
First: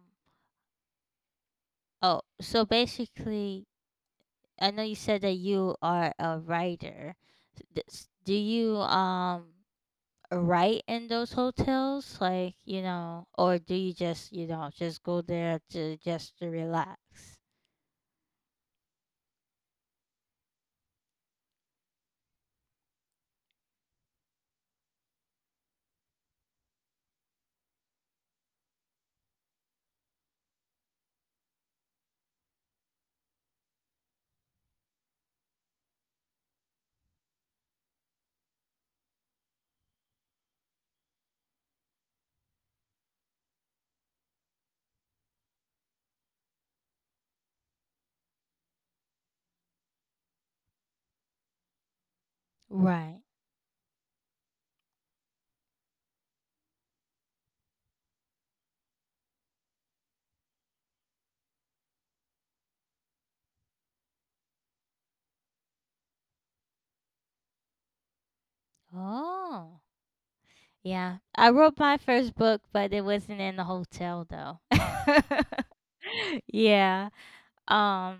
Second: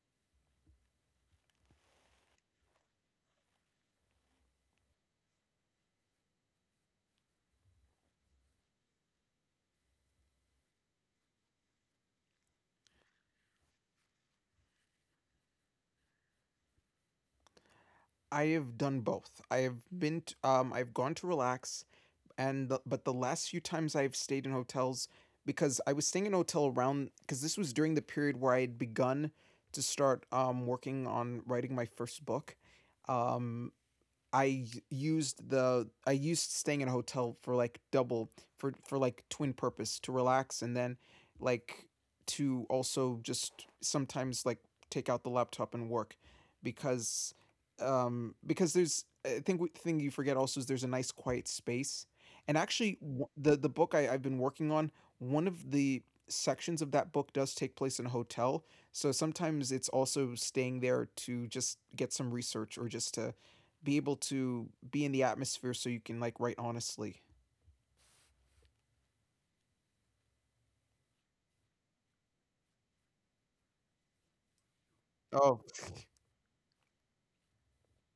Speaker 1: oh, so basically, I know you said that you are a writer. Do you write in those hotels, like you know, or do you just you know just go there to just to relax?
Speaker 2: I have done both. I have been t- I've gone to relax, and the, but the last few times I've stayed in hotels, because I was staying in a hotel around, cuz this was during the period where I had begun to start working on writing my first book. Um, I used the I used staying in a hotel for like double, for like twin purpose, to relax, and then like to also just sometimes like take out the laptop and work, because because there's, I think thing you forget also is there's a nice quiet space, and actually
Speaker 1: Right.
Speaker 2: the book I've been working on, one of the sections of that book does take place in a hotel, so sometimes it's also staying there to just get some research, or just to be able to be in the atmosphere so you can, like, write honestly.
Speaker 1: Oh, yeah. I wrote my first book, but it wasn't in a hotel though.
Speaker 2: Oh.
Speaker 1: Yeah. Um,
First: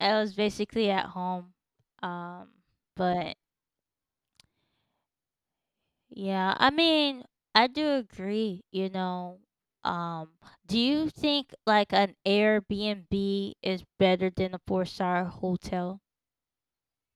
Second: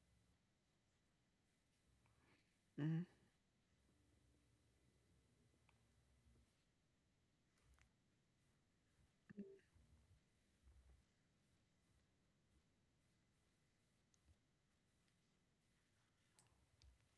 Speaker 1: I was basically at home. Um,
Speaker 2: Mhm.
Speaker 1: but yeah, I mean, I do agree, you know. Um, do you think like an Airbnb is better than a four-star hotel?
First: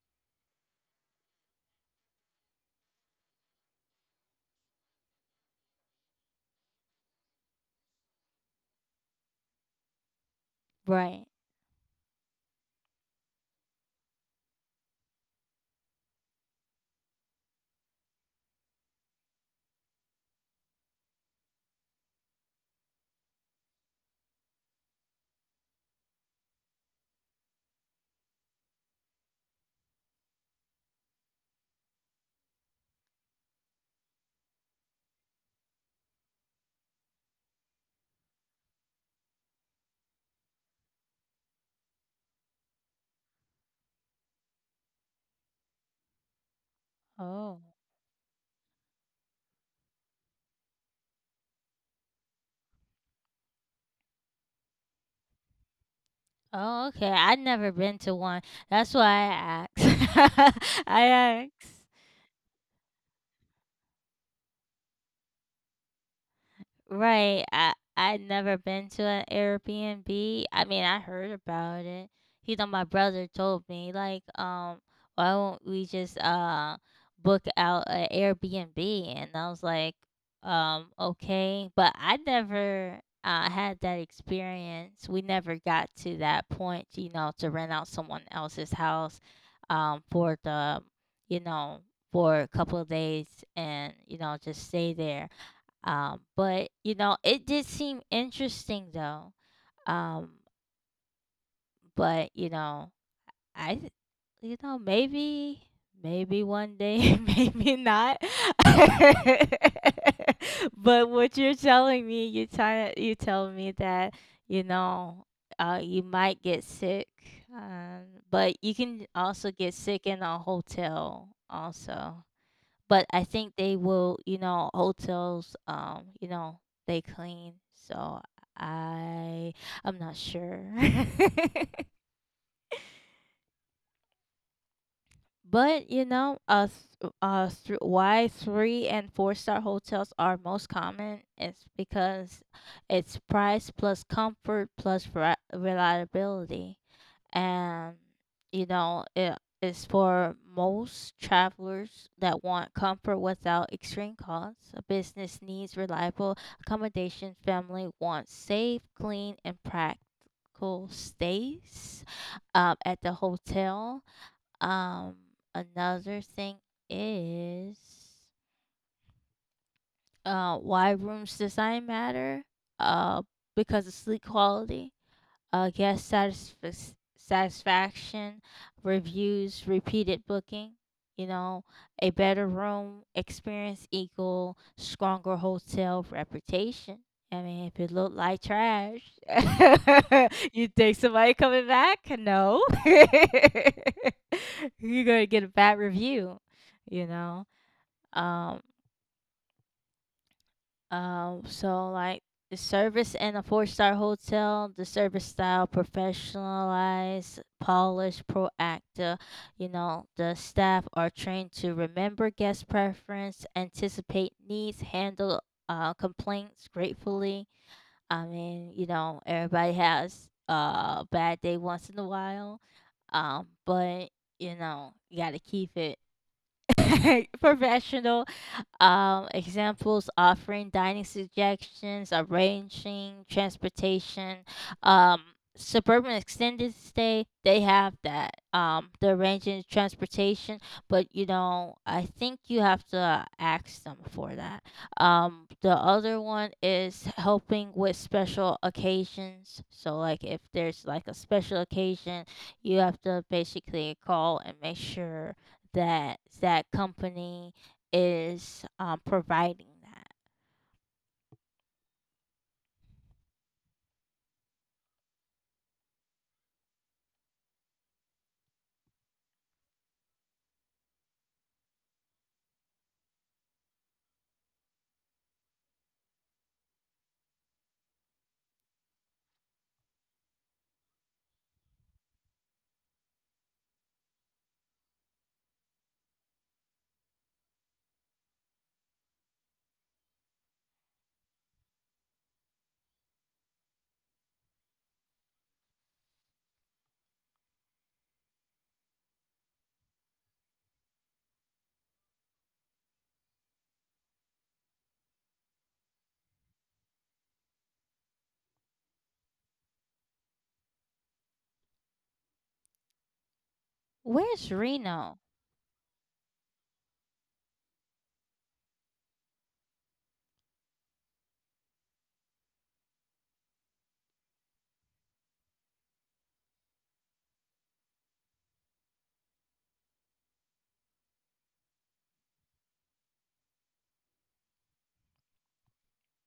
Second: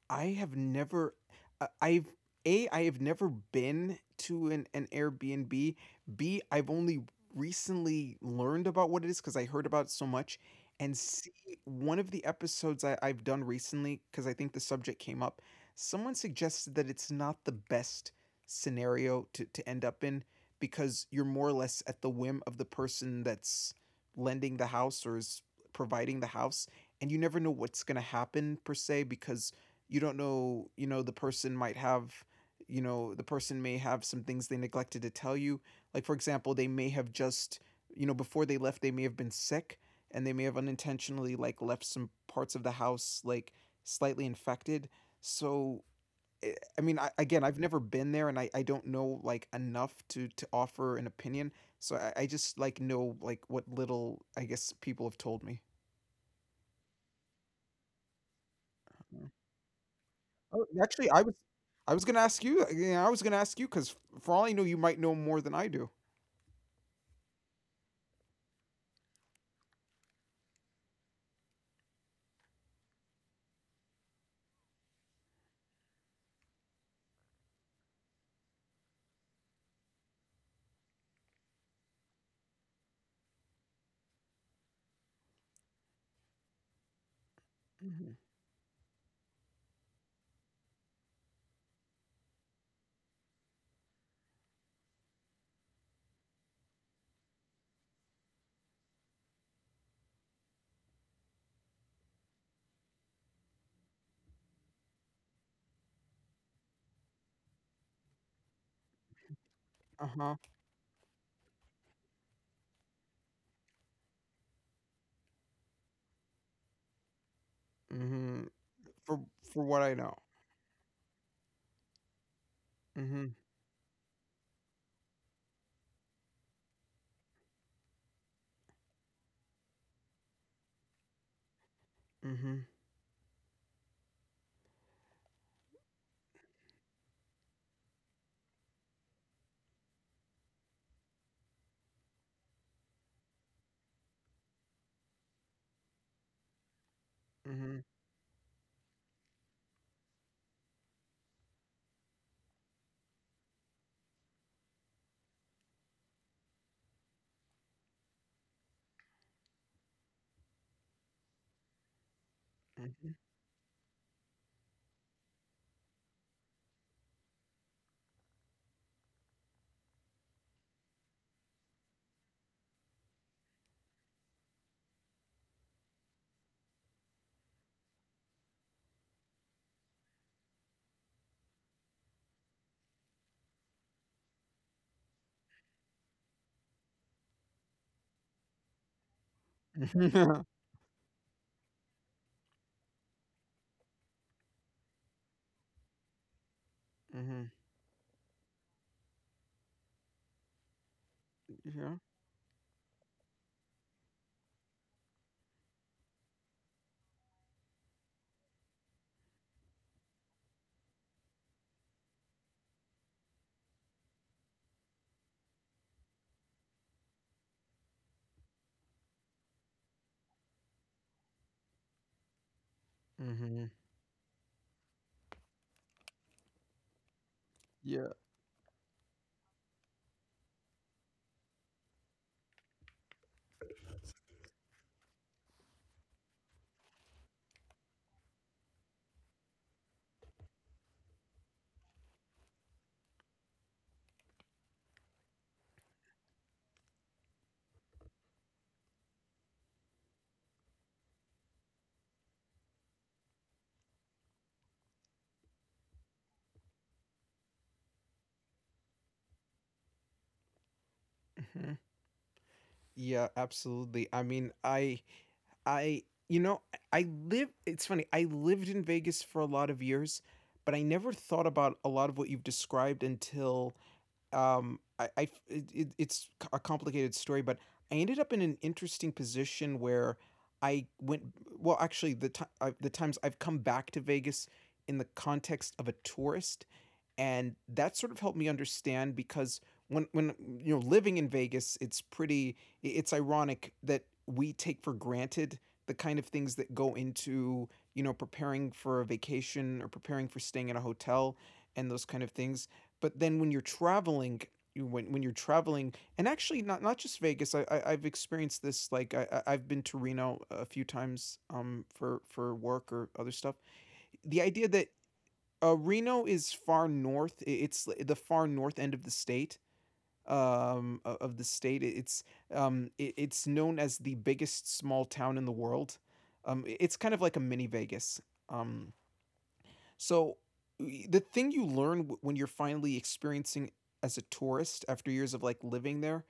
Speaker 2: I have never, I've a, I have never been to an Airbnb. B, I've only recently learned about what it is because I heard about it so much. And
Speaker 1: Right.
Speaker 2: C, one of the episodes I've done recently, because I think the subject came up. Someone suggested that it's not the best scenario to end up in, because you're more or less at the whim of the person that's lending the house or is providing the house, and you never know what's going to happen per se, because you don't know, you know, the person might have you know, the person may have some things they neglected to tell you, like for example, they may have just, you know, before they left they may have been sick, and they may have unintentionally like left some parts of the house like slightly infected. So, eh, I mean again, I've
Speaker 1: Oh.
Speaker 2: never been there, and I don't know like enough to offer an opinion. So I just like know like what little I guess people have told me.
Speaker 1: Oh, okay. I've never been to one. That's why I asked.
Speaker 2: Oh,
Speaker 1: I
Speaker 2: actually,
Speaker 1: asked.
Speaker 2: I was gonna ask you. Yeah, I was gonna ask you because, for all I know, you might know more than I do.
Speaker 1: Right. I'd never been to an Airbnb. I mean, I heard about it. You know, my brother told me like, why won't we just book out an Airbnb? And I was like, okay, but I never had that experience. We never got to that point, you know, to rent out
Speaker 2: Mhm.
Speaker 1: someone else's house, for the, you know, for a couple of days, and you know, just stay there. But you know, it did seem interesting though. Um, but you know, I, th- you know, maybe, maybe one day, maybe not.
Speaker 2: Uh-huh.
Speaker 1: But what you're telling me, you tell me that you know, you might get sick. Um,
Speaker 2: Mhm.
Speaker 1: but you can also
Speaker 2: For
Speaker 1: get
Speaker 2: what I
Speaker 1: sick
Speaker 2: know.
Speaker 1: in a hotel also. But I
Speaker 2: Mhm.
Speaker 1: think they will, you know, hotels, you know, they clean, so I I'm not sure.
Speaker 2: Mhm.
Speaker 1: But you know, why three and four star hotels are most common is because it's price plus comfort plus reliability,
Speaker 2: Mhm.
Speaker 1: and you know it is for most travelers that want comfort without extreme costs. A business needs reliable accommodation. Family wants safe, clean, and practical stays
Speaker 2: Mhm.
Speaker 1: at the
Speaker 2: Mhm.
Speaker 1: hotel. Um, Another thing is why rooms design matter. Uh, because of sleep quality, guest satisfaction, reviews, repeated booking. You know, a better room experience equal stronger hotel reputation. I mean, if it looked like trash,
Speaker 2: Mhm.
Speaker 1: you think somebody coming back? No, you're gonna get a bad review. You know, Um, so
Speaker 2: Yeah.
Speaker 1: like the service in a four-star hotel, the service style professionalized, polished, proactive. You know, the staff are trained to remember guest preference, anticipate needs, handle complaints gratefully. I mean, you know, everybody has a bad day once in a while.
Speaker 2: Mhm.
Speaker 1: But you know, you gotta keep it
Speaker 2: Yeah.
Speaker 1: professional, examples offering dining suggestions, arranging transportation, um, suburban extended stay. They have that, the arranging transportation. But you know, I think you have to ask them for that. The other one is helping with special occasions. So, like if there's like a special occasion, you have to basically call and make sure that that company is providing that.
Speaker 2: Mhm. Yeah, absolutely. I mean, I you know, I live, it's funny. I lived in Vegas for a lot of years, but I never thought about a lot of what you've described until I, it's a complicated story, but I ended up in an interesting position where I went. Well, actually, the times I've come back to Vegas in the context of a tourist, and that sort of helped me understand because when living in Vegas, it's ironic that we take for granted the kind of things that go into preparing for a vacation or preparing for staying at a hotel and those kind of things. But then when you're traveling, when you're traveling, and actually not just Vegas, I've experienced this. Like I've been to Reno a few times for work or other stuff. The
Speaker 1: Where's
Speaker 2: idea that
Speaker 1: Reno?
Speaker 2: Reno is far north. It's the far north end of the state. Of the state, um, it's known as the biggest small town in the world. It's kind of like a mini Vegas. Um, so the thing you learn when you're finally experiencing as a tourist after years of like living there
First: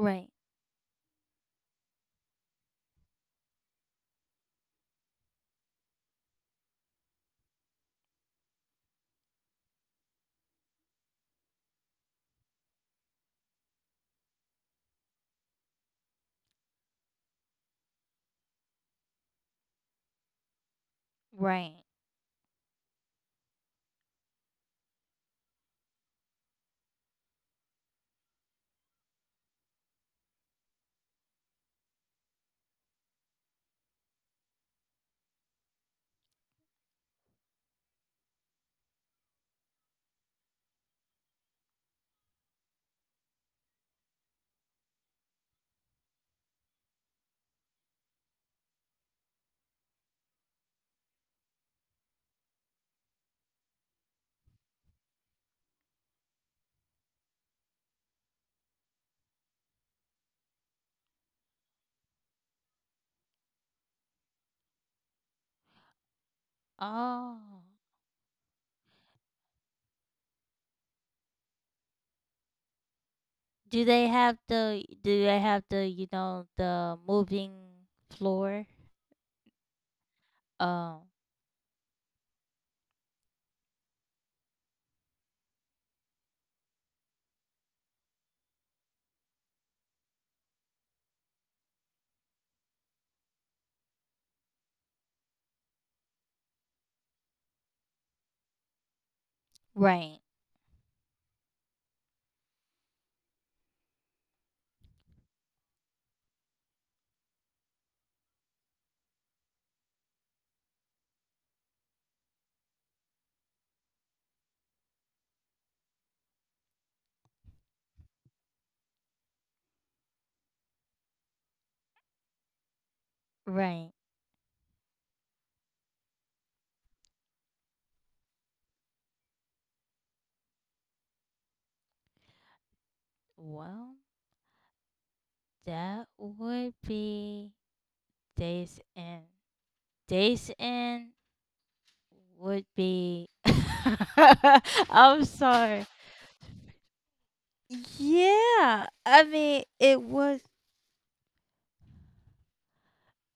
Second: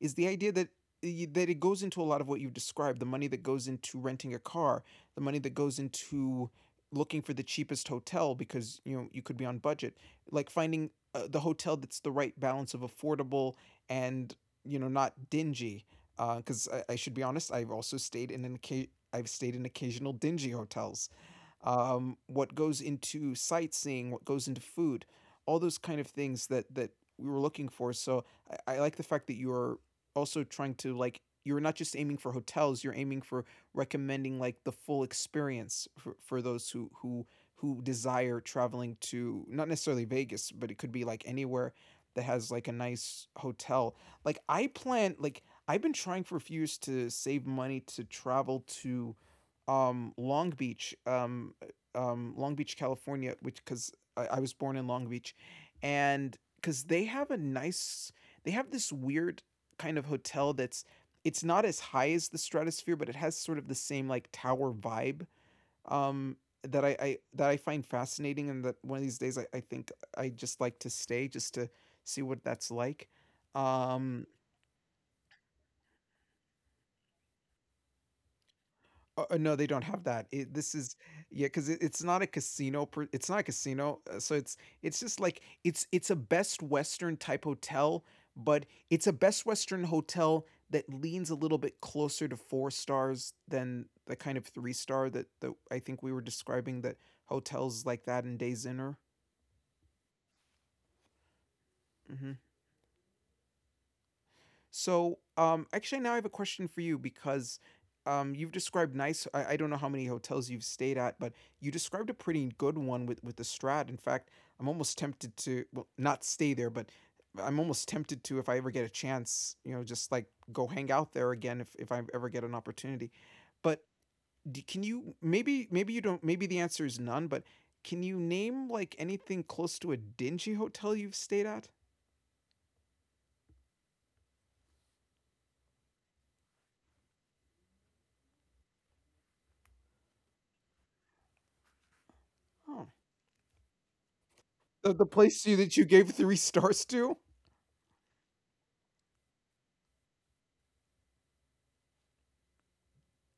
Speaker 2: is the idea that it goes into a lot of what you've described: the money that goes into renting a car, the money that goes into looking for the cheapest hotel because you could be on budget, like finding the hotel that's the right balance of affordable and not dingy. Because I should be honest, I've also stayed in an I've stayed in occasional dingy hotels,
Speaker 1: right.
Speaker 2: what goes into sightseeing, what goes into food, all those kind of things that we were looking for. So I like the fact that you are also trying to, like, you're not just aiming for hotels, you're aiming for recommending like the full experience for, those who desire traveling to not necessarily Vegas, but it could be like anywhere that has like a nice hotel. Like, I've been trying for a few years to save money to travel to Long Beach, California, which, because I was born in Long Beach, and because they have a nice, they have this weird kind of hotel that's, it's not as high as the Stratosphere, but it has sort of the same like tower vibe, um, that I
Speaker 1: Oh,
Speaker 2: find fascinating, and that one of these days I think I just like to stay, just to see what that's like.
Speaker 1: do they
Speaker 2: Um,
Speaker 1: have the you know, the moving floor?
Speaker 2: No, they don't have that. It, this is
Speaker 1: Oh,
Speaker 2: Yeah, because it's not a casino. It's not a casino. So it's just like it's a Best Western type hotel, but it's a Best Western hotel that leans a little bit closer to four stars than the kind of three star that I think we were describing, that hotels like that in Days Inn are.
Speaker 1: right,
Speaker 2: Mhm. So, actually, now I have a question for you, because you've described nice. I don't know how many hotels you've stayed at, but you described a pretty good one with the Strat. In fact, I'm almost tempted to, well, not stay there, but I'm almost tempted to, if I ever get a chance, you know, just like go hang out there again if I ever get an opportunity. But
Speaker 1: right.
Speaker 2: d can you, maybe you don't, maybe the answer is none, but can you name like anything close to a dingy hotel you've stayed at?
Speaker 1: Well, that would be Days Inn. Days Inn would
Speaker 2: Oh.
Speaker 1: be.
Speaker 2: The
Speaker 1: I'm
Speaker 2: place you that you
Speaker 1: sorry.
Speaker 2: gave three stars to?
Speaker 1: Yeah, I mean, it was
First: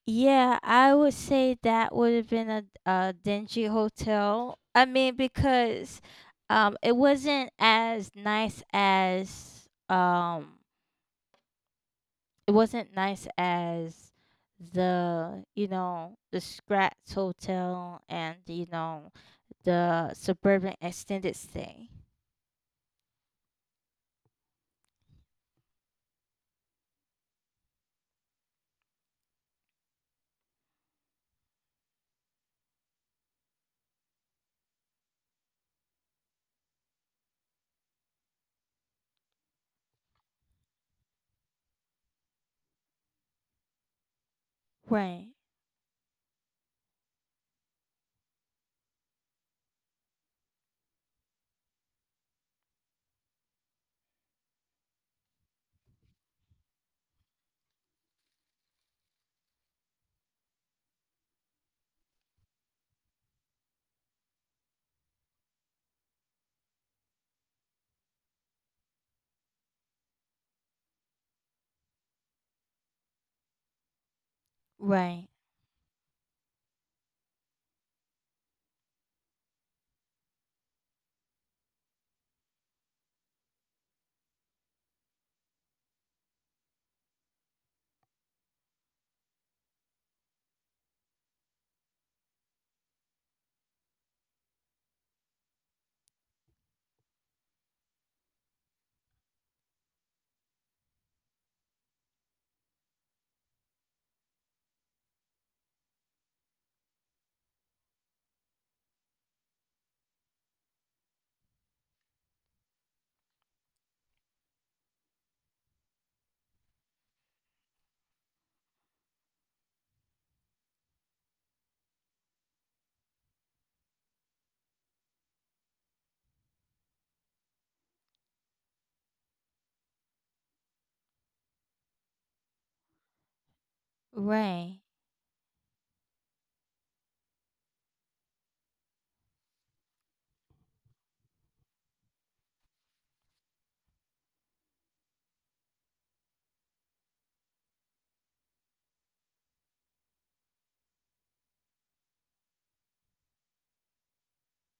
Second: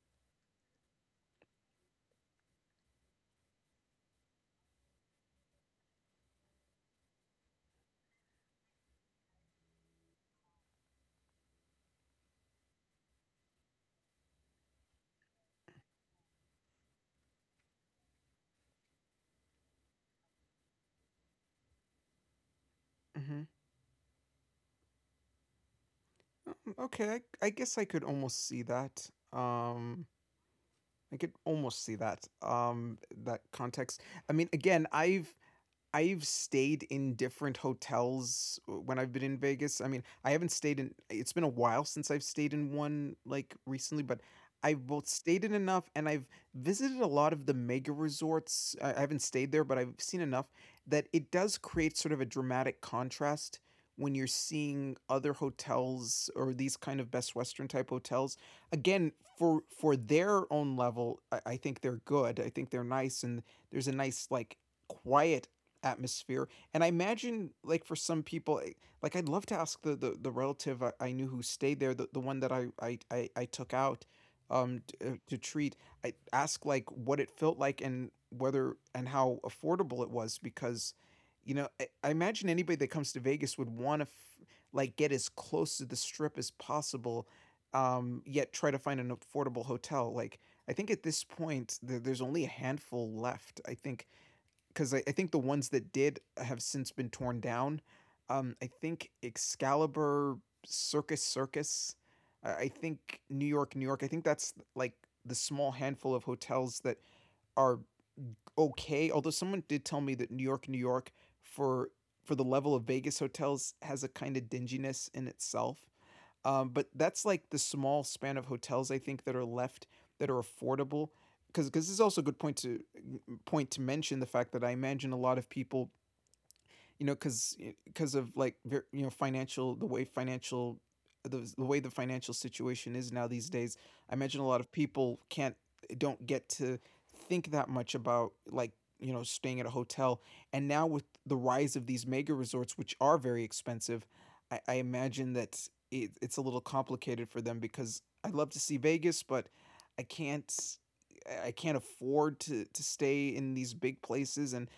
Speaker 1: yeah, I would say that would have been a dingy hotel. I mean, because it wasn't as nice as it wasn't nice as the you know the Scratch Hotel and you know the suburban extended stay.
Speaker 2: Mhm. Okay, I guess I could almost see that. I could almost see that. That context. I mean, again, I've stayed in different hotels when I've been in Vegas. I mean, I haven't stayed in it's been a while since I've stayed in one, like, recently, but I've both
Speaker 1: Right,
Speaker 2: stayed in enough, and I've visited a lot of the mega resorts. I haven't stayed there, but I've seen enough that it does create sort of a dramatic contrast when you're seeing other hotels or these kind of Best Western type hotels. Again, for their own level, I think they're good. I think they're nice, and there's a nice, like, quiet atmosphere. And I imagine, like, for some people, like, I'd love to ask the relative I knew who stayed there, the one that I took out, to,
Speaker 1: right.
Speaker 2: treat, I ask, like, what it felt like and whether and how affordable it was because, you know, I imagine anybody that comes to Vegas would want to, like, get as close to the strip as possible. Yet try to find an affordable hotel. Like I think at this point there's only a handful left. I think because I think the ones that did have since been torn down. I think Excalibur, Circus Circus, I think New York, New York. I think that's like the small handful of hotels that are okay. Although someone did tell me that New York, New York, for the level of Vegas hotels, has a kind of dinginess in itself. But that's like the small span of hotels I think that are left that are affordable. Because, cause, this is also a good point to mention the fact that I imagine a lot of people, you know, because of like financial the way the financial situation is now these days. I imagine a lot of
Speaker 1: Right,
Speaker 2: people can't, don't get to think that much about like staying at a hotel. And now with the rise of these mega resorts, which are very expensive, I imagine that it's a little complicated for them because I love to see Vegas, but I can't, I can't afford to stay in these big places, and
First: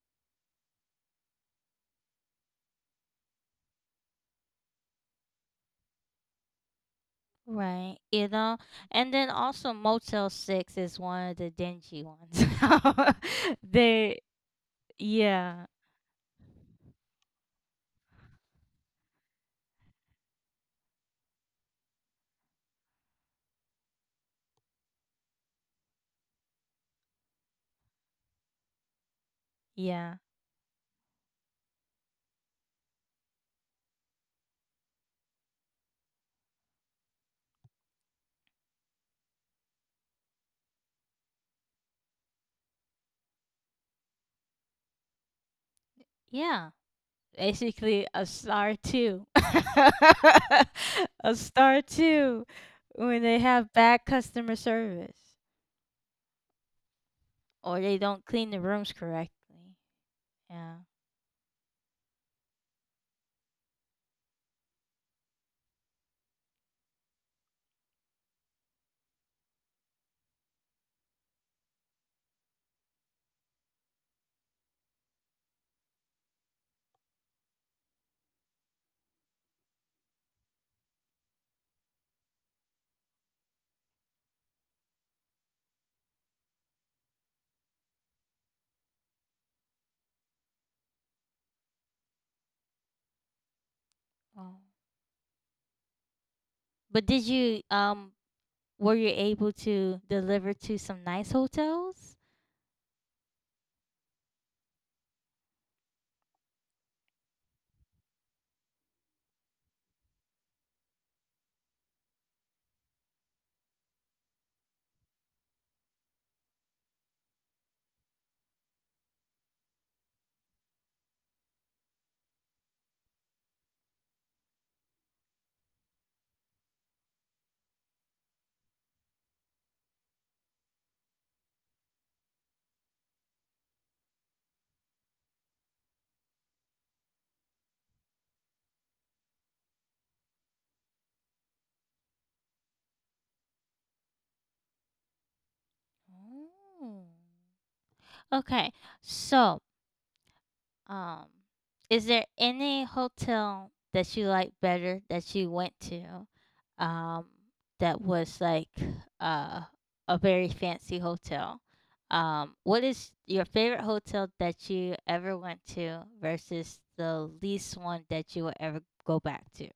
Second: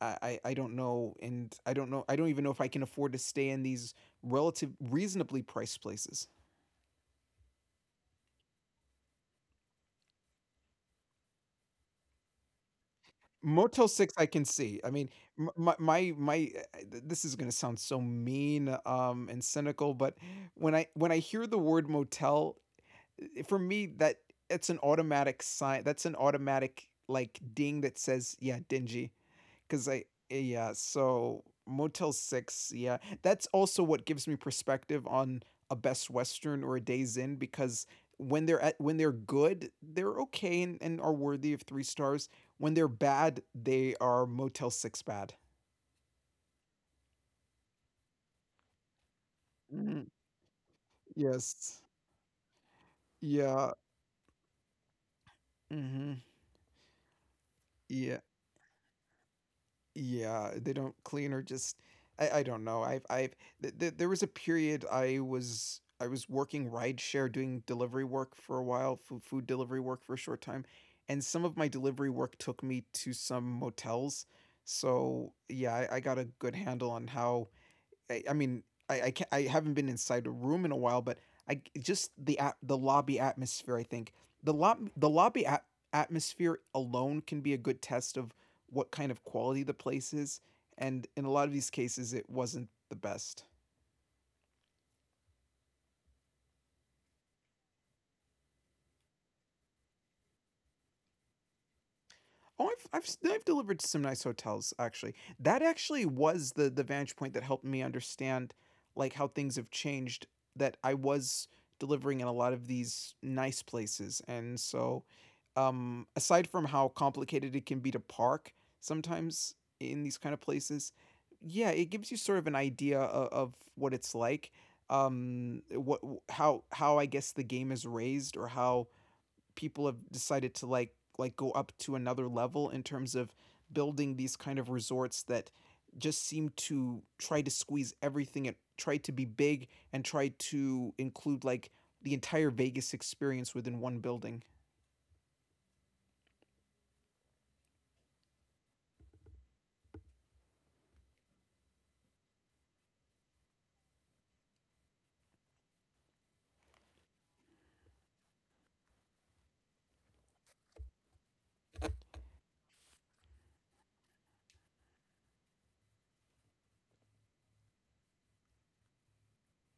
Speaker 2: I don't know, and I don't know. I don't even know if I can afford to stay in these relative reasonably priced places.
Speaker 1: right. You know, and then also Motel Six is one of the dingy ones.
Speaker 2: Motel 6,
Speaker 1: They,
Speaker 2: I can see. I mean,
Speaker 1: yeah,
Speaker 2: This is gonna sound so mean and cynical, but when I hear the word motel, for me that it's an automatic sign. That's an automatic like ding that says, yeah, dingy. Because
Speaker 1: yeah,
Speaker 2: yeah, so Motel 6, yeah. That's also what gives me perspective on a Best Western or a Days Inn because when they're good, they're okay, and are worthy of three stars. When they're bad, they are Motel 6 bad.
Speaker 1: yeah. Basically, a star two,
Speaker 2: Mhm.
Speaker 1: a
Speaker 2: Yes.
Speaker 1: star two, when they
Speaker 2: Yeah.
Speaker 1: have bad customer service,
Speaker 2: hmm
Speaker 1: or they don't clean the rooms correctly.
Speaker 2: Yeah, they
Speaker 1: Yeah.
Speaker 2: don't clean, or just, I don't know. There was a period I was working rideshare, doing delivery work for a while, food delivery work for a short time, and some of my delivery work took me to some motels. So yeah, I got a good handle on how, I mean, can't, I haven't been inside a room in a while, but I just the lobby atmosphere. I think the atmosphere alone can be a good test of what kind of quality the place is, and in a lot of these cases, it wasn't the best.
Speaker 1: Oh. But did you were you able to deliver to some nice hotels?
Speaker 2: Oh, I've have I I've delivered to some nice hotels, actually. That actually was the vantage point that helped me understand like how things have changed. That I was delivering in a lot of these nice places, and so, aside from how complicated it can be to park sometimes in these kind of places, yeah, it gives you sort of an idea of what it's like. What, how I guess the game is raised, or how people have decided to like, go up to another level in terms of building these kind of resorts that just seem to try to squeeze everything and try to be big and try to include like the entire Vegas experience within one building.
Speaker 1: Oh. Okay. So, um, is there any hotel that you like better that you went to, um, that was like uh a very fancy hotel? What is your favorite hotel that you ever went to versus the least one that you will ever go back to?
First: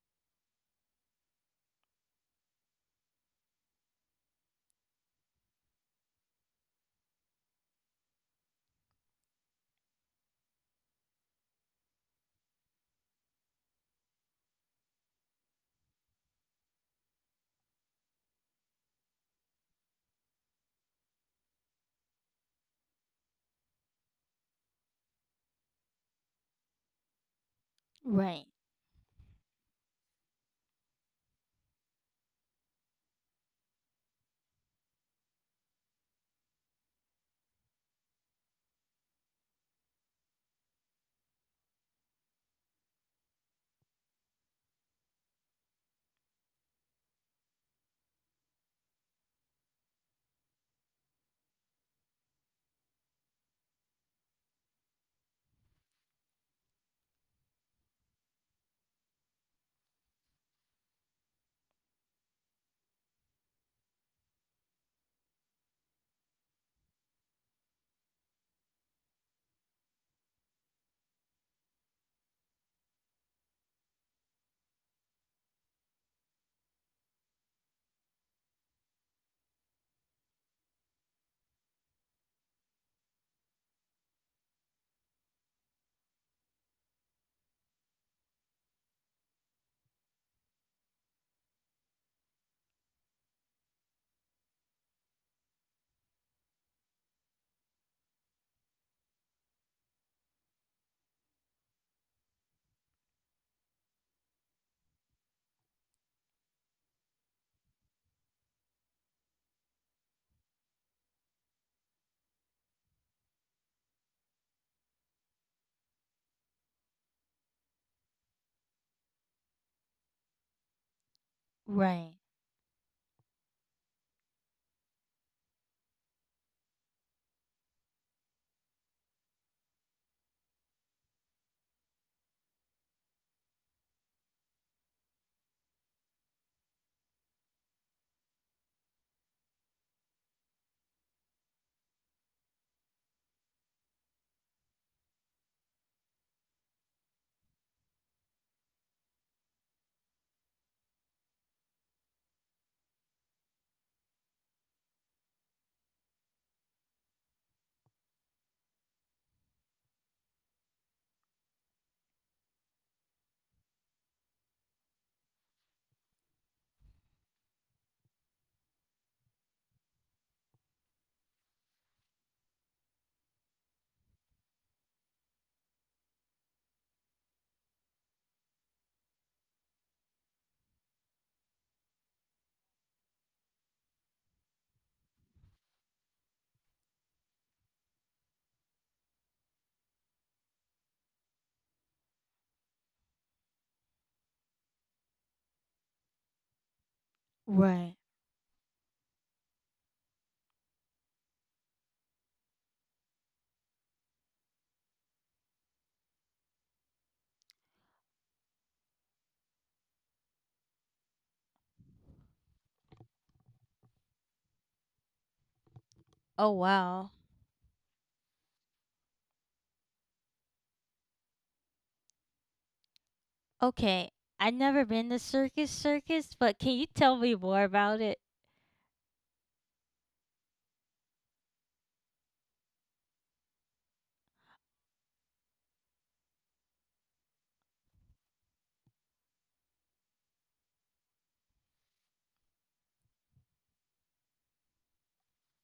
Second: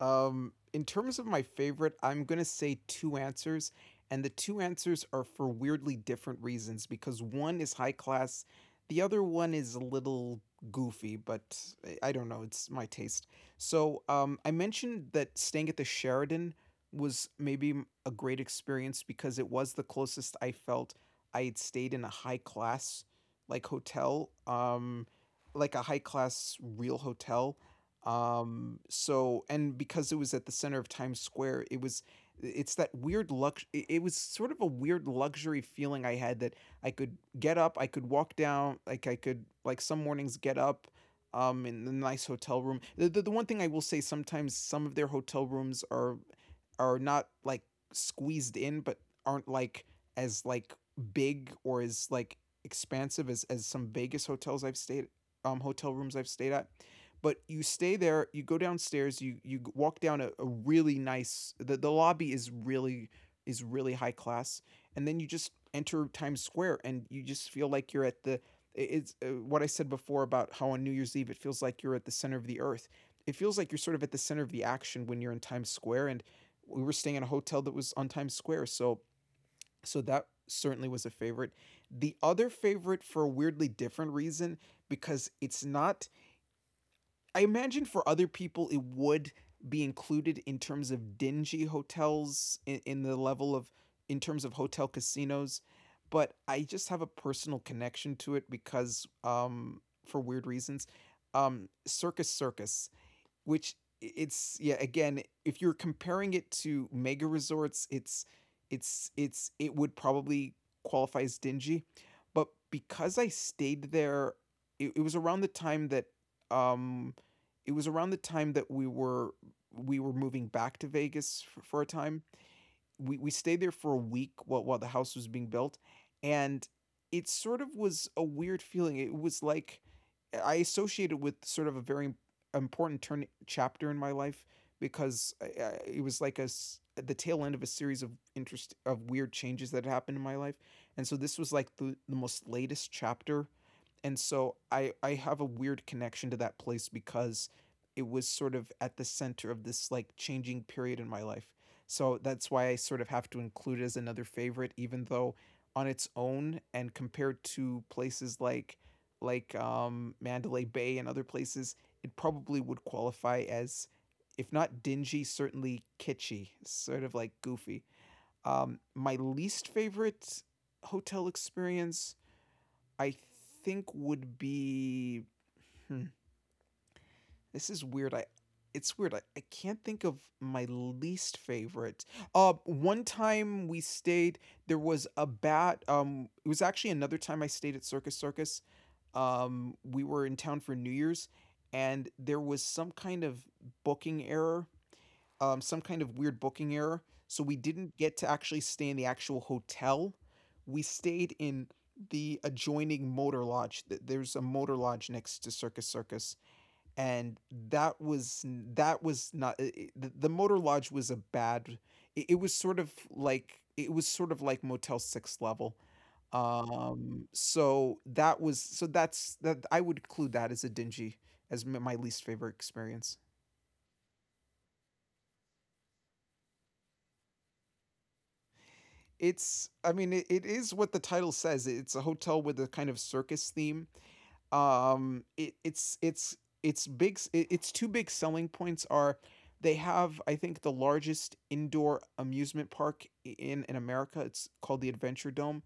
Speaker 2: In terms of my favorite, I'm going to say two answers. And the two answers are for weirdly different reasons because one is high class, the other one is a little goofy, but, I don't know, it's my taste. So, I mentioned that staying at the Sheraton was maybe a great experience because it was the closest I felt I had stayed in a high class like hotel, like a high class real hotel,
Speaker 1: Right,
Speaker 2: so, and because it was at the center of Times Square, it was, it was sort of a weird luxury feeling I had, that I could get up, I could walk down, like I could like some mornings get up in the nice hotel room. The one thing I will say, sometimes some of their hotel rooms are not like squeezed in, but aren't like as like big or as expansive as some Vegas hotels I've stayed hotel rooms I've stayed at. But you stay there, you go downstairs, you walk down a, really nice, the lobby is really high class. And then you just enter Times Square, and you just feel like you're at the it's what I said before about how on New Year's Eve it feels like you're at the center of the earth. It feels like you're sort of at the center of the action when you're in Times Square, and we were staying in a hotel that was on Times Square. So so that certainly was a favorite. The other favorite, for a weirdly different reason, because it's not, I imagine for other people it would be included in terms of dingy hotels, in the level of, in terms of hotel casinos, but I just have a personal connection to it because, for weird reasons. Circus Circus, which, it's, yeah, again, if you're comparing it to mega resorts, it's it would probably qualify as dingy. But because I stayed there, it was around the time that, um it was around the time that we were moving back to Vegas for, a
Speaker 1: right,
Speaker 2: time. We stayed there for a week while, the house was being built. And it sort of was a weird feeling. It was like I associated with sort of a very important turn chapter in my life, because it was like the tail end of a series of interest of weird changes that had happened in my life. And so this was like the most latest chapter. And so I have a weird connection to that place because it was sort of at the center of this like changing period in my life. So that's why I sort of have to include it as another favorite, even though on its own and compared to places like Mandalay Bay and other places, it probably would qualify as, if not dingy, certainly kitschy, sort of like goofy. My least favorite hotel experience, I think would be, hmm, this is weird. I It's weird. I can't think of my least favorite. One time we stayed, there was a bat. It was actually another time I stayed at Circus Circus. We were in town for New Year's, and there was some kind of booking error, some kind of weird booking error, so we didn't
Speaker 1: right.
Speaker 2: get to actually stay in the actual hotel. We stayed in the adjoining motor lodge. There's a motor lodge next to Circus Circus, and that was not the motor lodge was a bad. It was sort of like, it was sort of like Motel Six level.
Speaker 1: Oh wow.
Speaker 2: So that was, that's, that I would include that as a dingy, as my least favorite experience.
Speaker 1: Okay. I never been to Circus Circus, but can you tell me more about it?
Speaker 2: It's, I mean, it is what the title says. It's a hotel with a kind of circus theme. It, it's big. It's two big selling points are, they have, I think, the largest indoor amusement park in America. It's called the Adventure Dome,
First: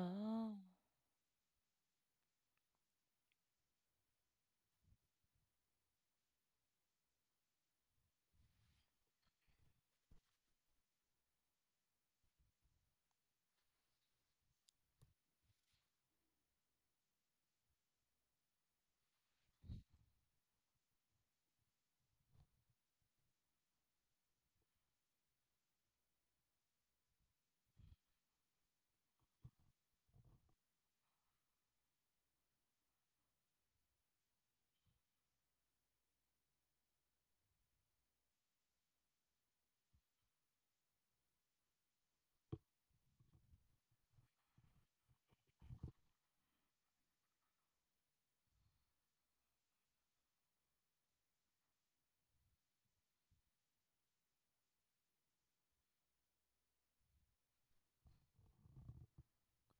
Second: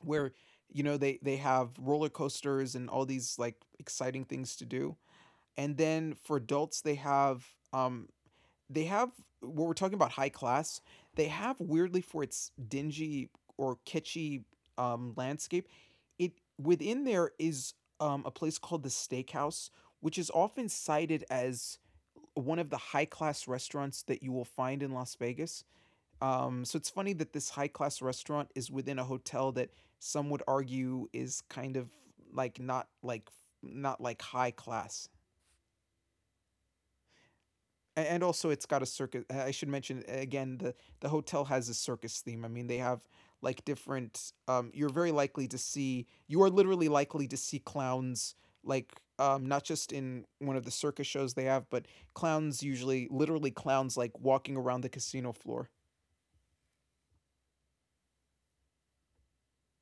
Speaker 2: where, you know, they have roller coasters and all these like exciting things to do. And then for adults they have, um they have what we're talking about, high class. They have, weirdly for its dingy or kitschy, landscape, it within there is, a place called the Steakhouse, which is often cited as one of the high class restaurants that you will find in Las Vegas. So it's funny that this high class restaurant is within a hotel that some would argue is kind of not like, not like high class. And also it's got a circus, I should mention, again, the hotel has a circus theme. I mean, they have like different, you're very likely to see, you are literally likely to see clowns, like, not just in one of the circus shows they have, but clowns, usually literally clowns, like walking around the casino floor.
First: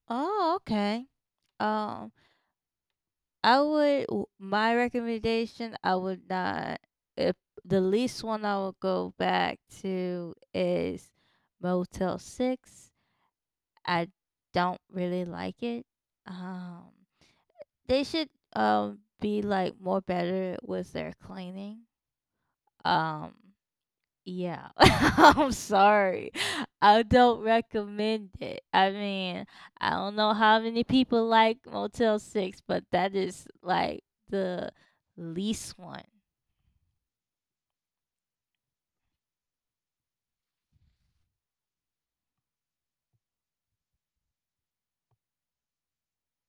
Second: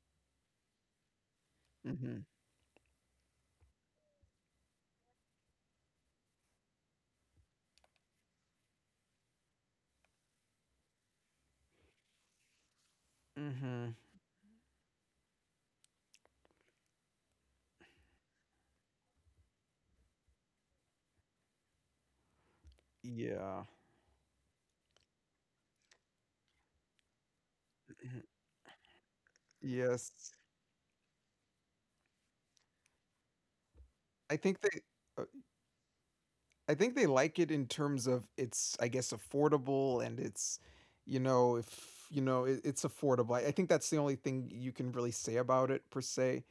Speaker 1: Oh, okay. Um,
Speaker 2: Mhm.
Speaker 1: I would my recommendation I would not, if the least one I would go back to is Motel 6.
Speaker 2: Mhm.
Speaker 1: I don't really like it. Um, they should be like more better with their cleaning. Um,
Speaker 2: Yeah.
Speaker 1: Yeah, I'm sorry. I don't
Speaker 2: Mhm.
Speaker 1: recommend it. I mean, I
Speaker 2: Yes.
Speaker 1: don't know how many people like Motel 6, but that is like
Speaker 2: i think they
Speaker 1: the least one.
Speaker 2: I think they like it, in terms of, it's, I guess, affordable, and it's, you know, if, you know, it's affordable. I think that's the only thing you can really say about it, per se.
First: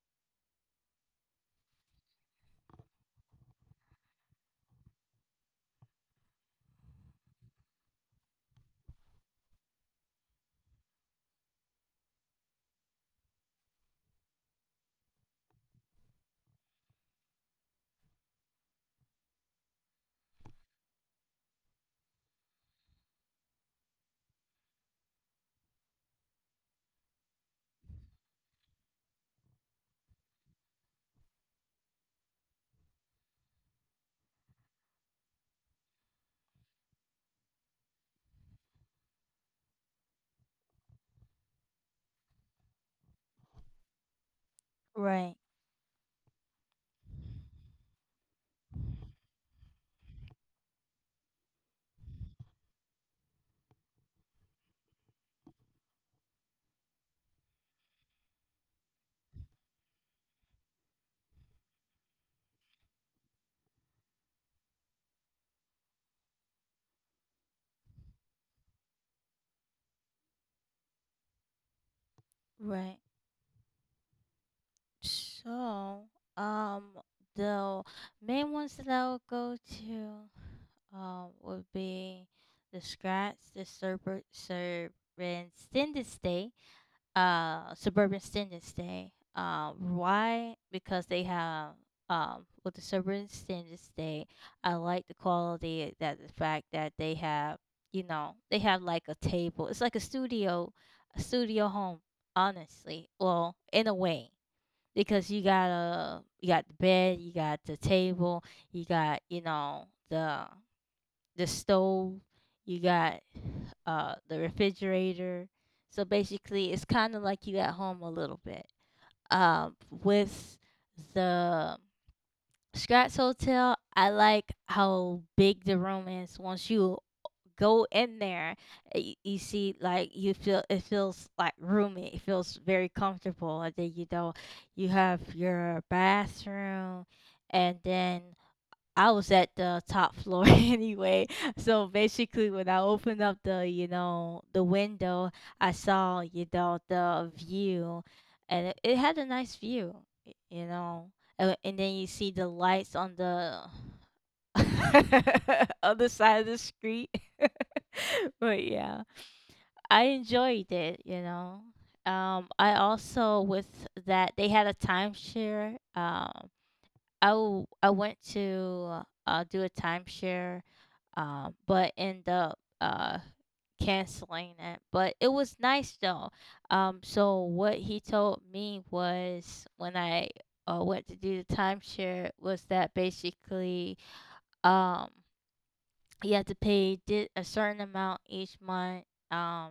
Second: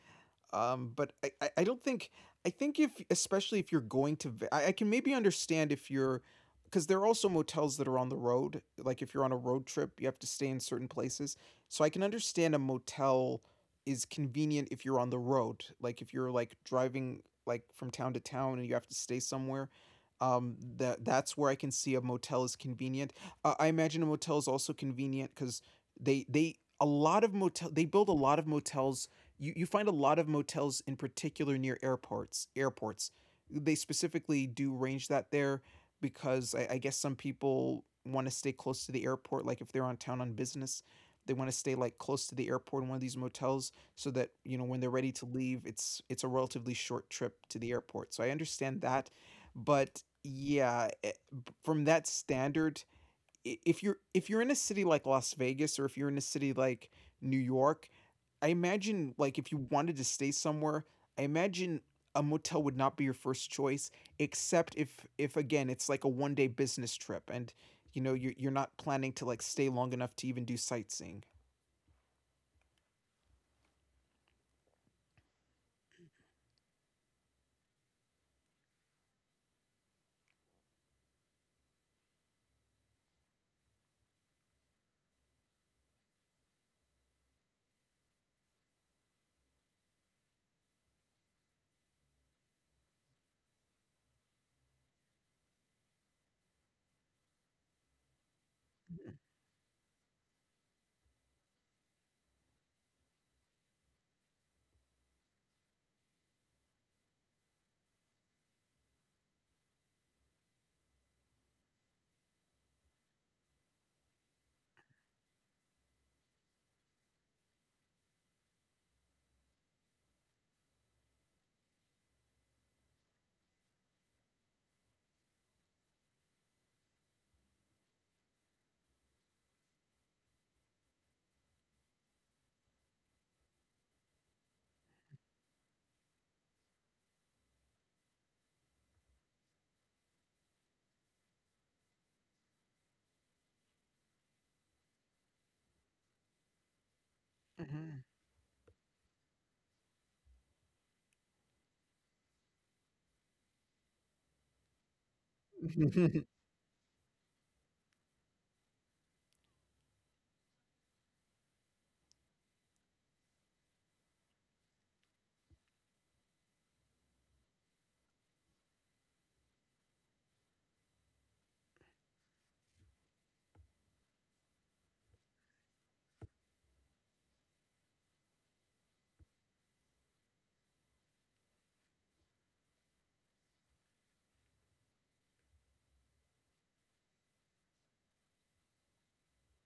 Speaker 2: But I don't think, I think, if, especially if you're going to, I can maybe understand if you're, because there are also motels that are on the road. Like if you're on a road trip, you have to stay in certain places. So I can understand a motel is convenient if you're on the road. Like if you're like driving like from town to town and you have to stay somewhere. That, that's where I can see a motel is convenient. I imagine a motel is also convenient because they, a lot of motel, they build a lot of motels, you, find a lot of motels in particular near airports, they specifically do range that there, because I guess some people want to stay close to the airport, like if they're on town on business, they want to stay like close to the airport in one of these motels, so that, you know, when they're ready to
Speaker 1: Right,
Speaker 2: leave, it's a relatively short trip to the airport. So I understand that. But yeah, from that standard, if you're, if you're in a city like Las Vegas, or if you're in a city like New York, I imagine like if you wanted to stay somewhere, I imagine a motel would not be your first choice, except if, again, it's like a one day business trip, and you know, you're not planning to like stay long enough to even do sightseeing.
Speaker 1: right. So, um, the main ones that I would go to, would be the Scratch, the Serpent, Serpent, Extended Stay. Suburban standards day. Why? Because they have, with the suburban standards day, I like the quality, that the fact that they have, you know, they have like a table. It's like a studio home. Honestly, well, in a way, because you got a you got the bed, you got the table, you got, you know, the stove, you got the refrigerator. So basically, it's kind of like you at home a little bit. With the Scratch Hotel, I like how big the room is. Once you go in there, you see, like, you feel, it feels like roomy. It feels very comfortable. And then, you know, you have your bathroom, and then I was at the top floor anyway. So basically, when I opened up the, you know, the window, I saw, you know, the view, and it had a nice view, you know. And then you see the lights on the other
Speaker 2: Hmm.
Speaker 1: side of the street. But yeah, I enjoyed it, you know. I also, with that they had a timeshare. I went to do a timeshare, but end up canceling it. But it was nice though. So what he told me was, when I went to do the timeshare, was that basically, um, you have to pay a certain amount each month, um,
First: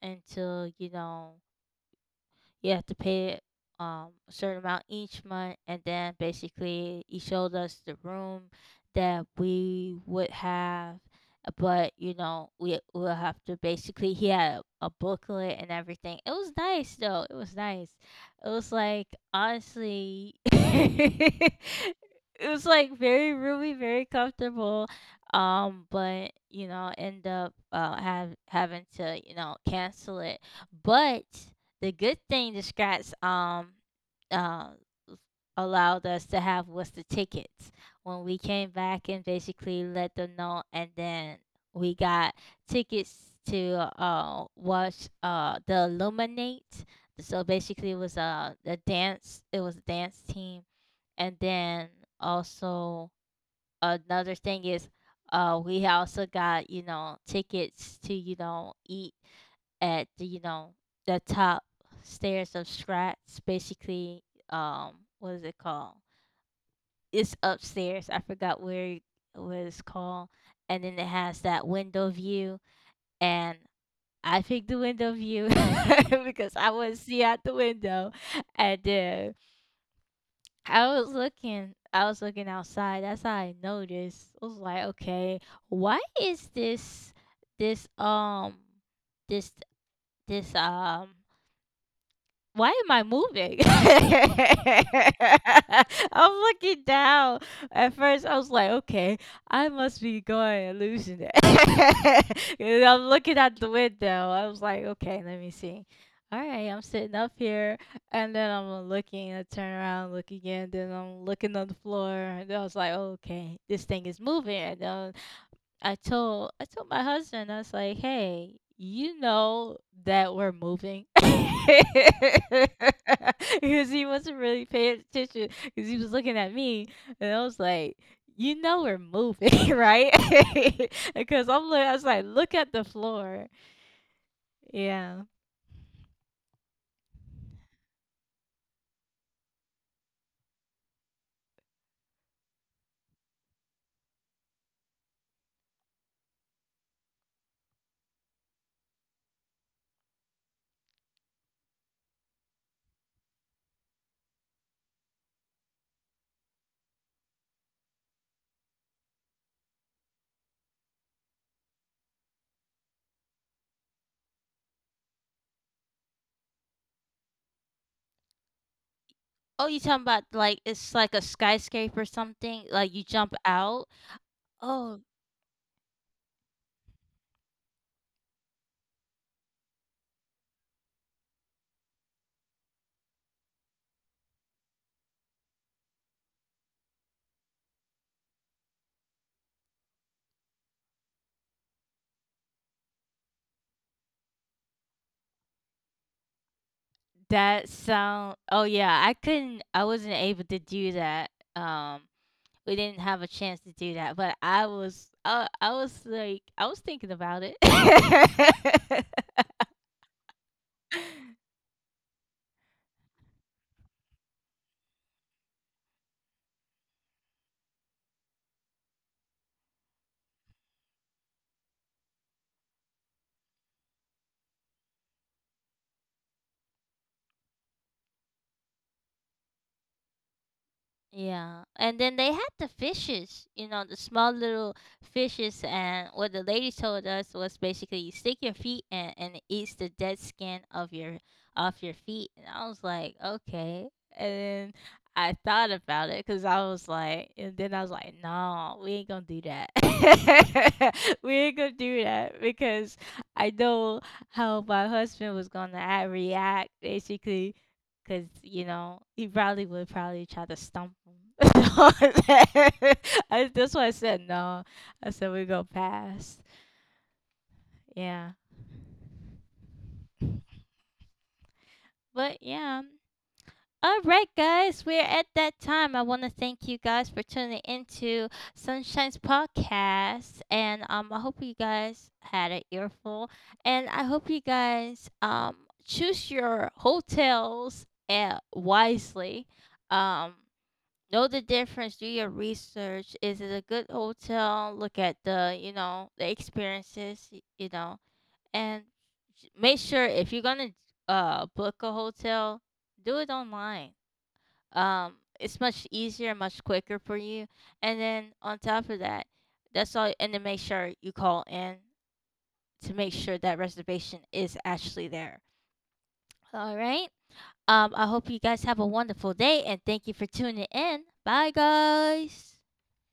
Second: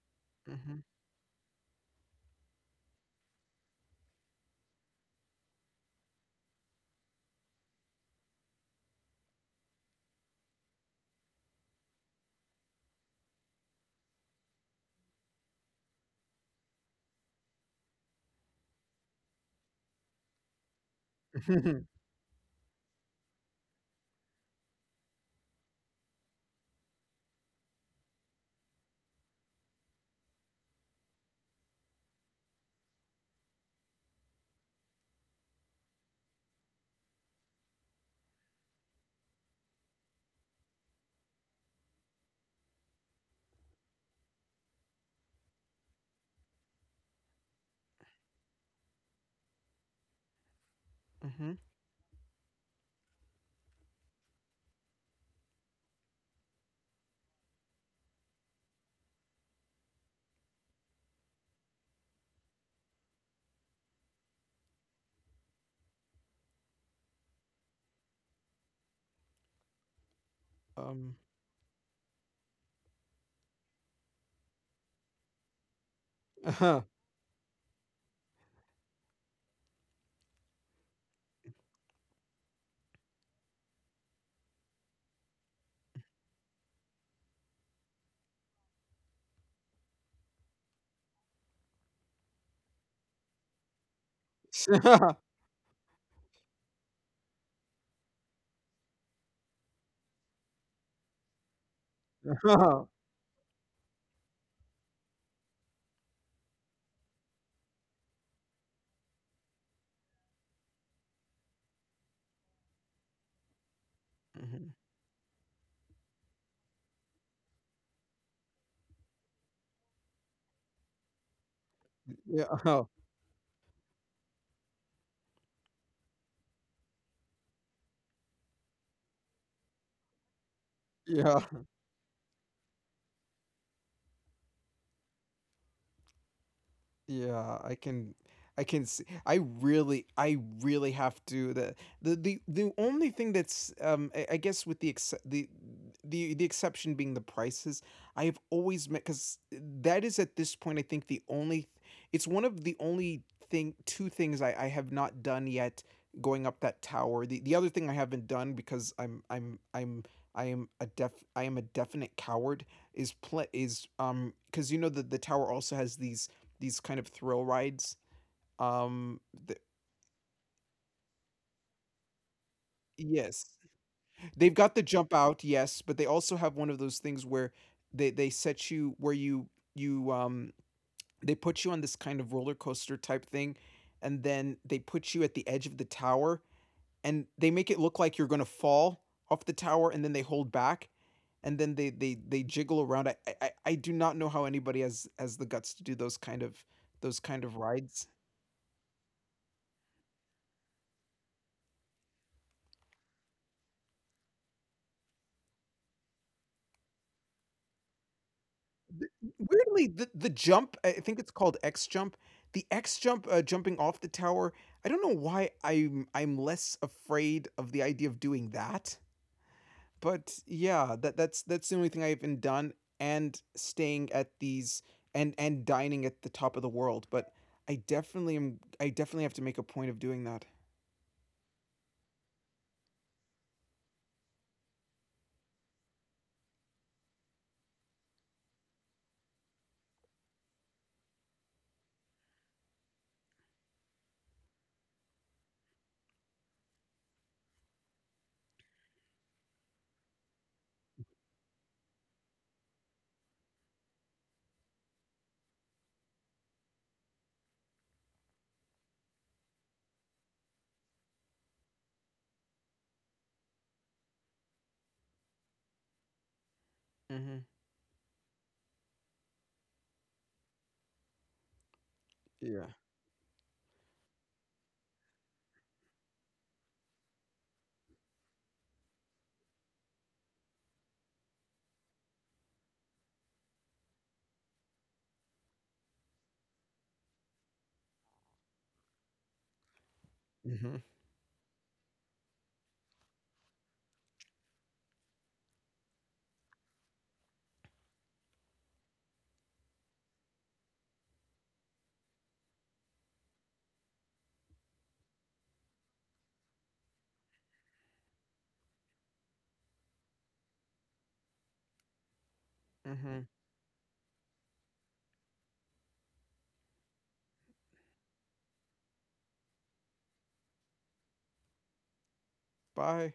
Speaker 1: until,
Speaker 2: Hmm.
Speaker 1: you know, you have to pay a certain amount each month, and then basically he showed us the room that we would have, but you know we will have to, basically he had a booklet and everything. It was nice though. It was nice. It was like, honestly it
Speaker 2: Mhm.
Speaker 1: was like very roomy, very comfortable. But you know, end up have having to, you know, cancel it. But the good thing the Scrats uh, allowed us to have was the tickets when we came back and basically let them know, and then we got tickets to watch the Illuminate. So basically, it was a dance. It was a dance team, and
Speaker 2: Mhm.
Speaker 1: then also another thing is, we also got, you know, tickets to, you know, eat at the, you know, the top stairs of Scratch. Basically, what is it called? It's upstairs. I forgot where what it's called. And then it
Speaker 2: Um.
Speaker 1: has that window view, and I picked the window view because I would see out the window, and then I was looking. I was looking outside. That's how I noticed. I was like, okay, why is this, this um this this um why am I moving? I'm looking down. At first, I was like, okay, I must be going hallucinating.
Speaker 2: Uh-huh.
Speaker 1: And
Speaker 2: Huh.
Speaker 1: I'm looking out the window. I was like, okay, let me see. All right, I'm sitting up here, and then I'm looking. I turn around, look again, then I'm looking on the floor. And then I was like, okay, this thing is moving. And then I told my husband, I was like, "Hey, you know that we're moving."
Speaker 2: Yeah.
Speaker 1: Because he wasn't really paying attention because he was looking at me, and I was like, "You know we're moving, right?"
Speaker 2: Yeah.
Speaker 1: Because I'm like, I was like, "Look at the floor." Yeah.
Speaker 2: Yeah, I can, I can see, I really, I really have to the, the only thing that's, I guess with the exception being the prices, I have always met. Because that is, at this point, I think the only, it's one of the only thing two things I have not done yet, going up that tower. The other thing I haven't done, because I'm, I am a definite coward, is play is, because you know that the tower also has these kind of thrill rides. Um, th
Speaker 1: Oh, you talking about like it's like a skyscraper or something? Like you jump
Speaker 2: Yes,
Speaker 1: out?
Speaker 2: they've got the
Speaker 1: Oh,
Speaker 2: jump out, yes, but they also have one of those things where they set you, where you, you um they put you on this kind of roller coaster type thing, and then they put you at the edge of the tower, and they make it look like you're gonna fall off the tower, and then they hold back, and then they jiggle around. I do not know how anybody has the guts to do those kind of, those kind of
Speaker 1: that
Speaker 2: rides.
Speaker 1: sound. Oh yeah, I couldn't. I wasn't able to do that. Um, We didn't have a chance to do that, but I was like, I was thinking about it.
Speaker 2: Weirdly, the jump, I think it's called X jump. The X jump, jumping off the tower, I don't know why I'm less afraid of the idea of doing that, but yeah, that's the only thing I've been done, and staying at these, and dining at the top of the world. But I definitely am. I definitely have to make a point of doing that.
Speaker 1: Yeah, and then they had the fishes, you know, the small little fishes, and what the lady told us was basically stick your feet in and it eats the dead skin of your off your feet, and I was like, okay, and then I thought about it, because I was like, and then I was like, no, we ain't gonna do that, we ain't gonna do that, because I know how my husband was gonna act, react basically. Cause you know he probably would probably try to stump him on that. I, that's why I said no. I said we go past.
Speaker 2: Mhm.
Speaker 1: Yeah, but
Speaker 2: Yeah.
Speaker 1: yeah. All right, guys, we're at that time. I want to thank you guys for tuning into Sunshine's podcast, and I hope you guys had an earful, and I hope you guys choose your hotels wisely. Um,
Speaker 2: Mhm.
Speaker 1: Know the difference. Do your research. Is it a good hotel? Look at the, you know, the experiences, you know, and make sure if you're gonna book a hotel, do it online. It's much easier, much quicker for you. And then on top of that, that's all. And then make sure you call in to make
Speaker 2: Mhm.
Speaker 1: sure that reservation is actually there. All right. I hope you guys have a wonderful day, and thank you for tuning in. Bye, guys.
Speaker 2: Bye.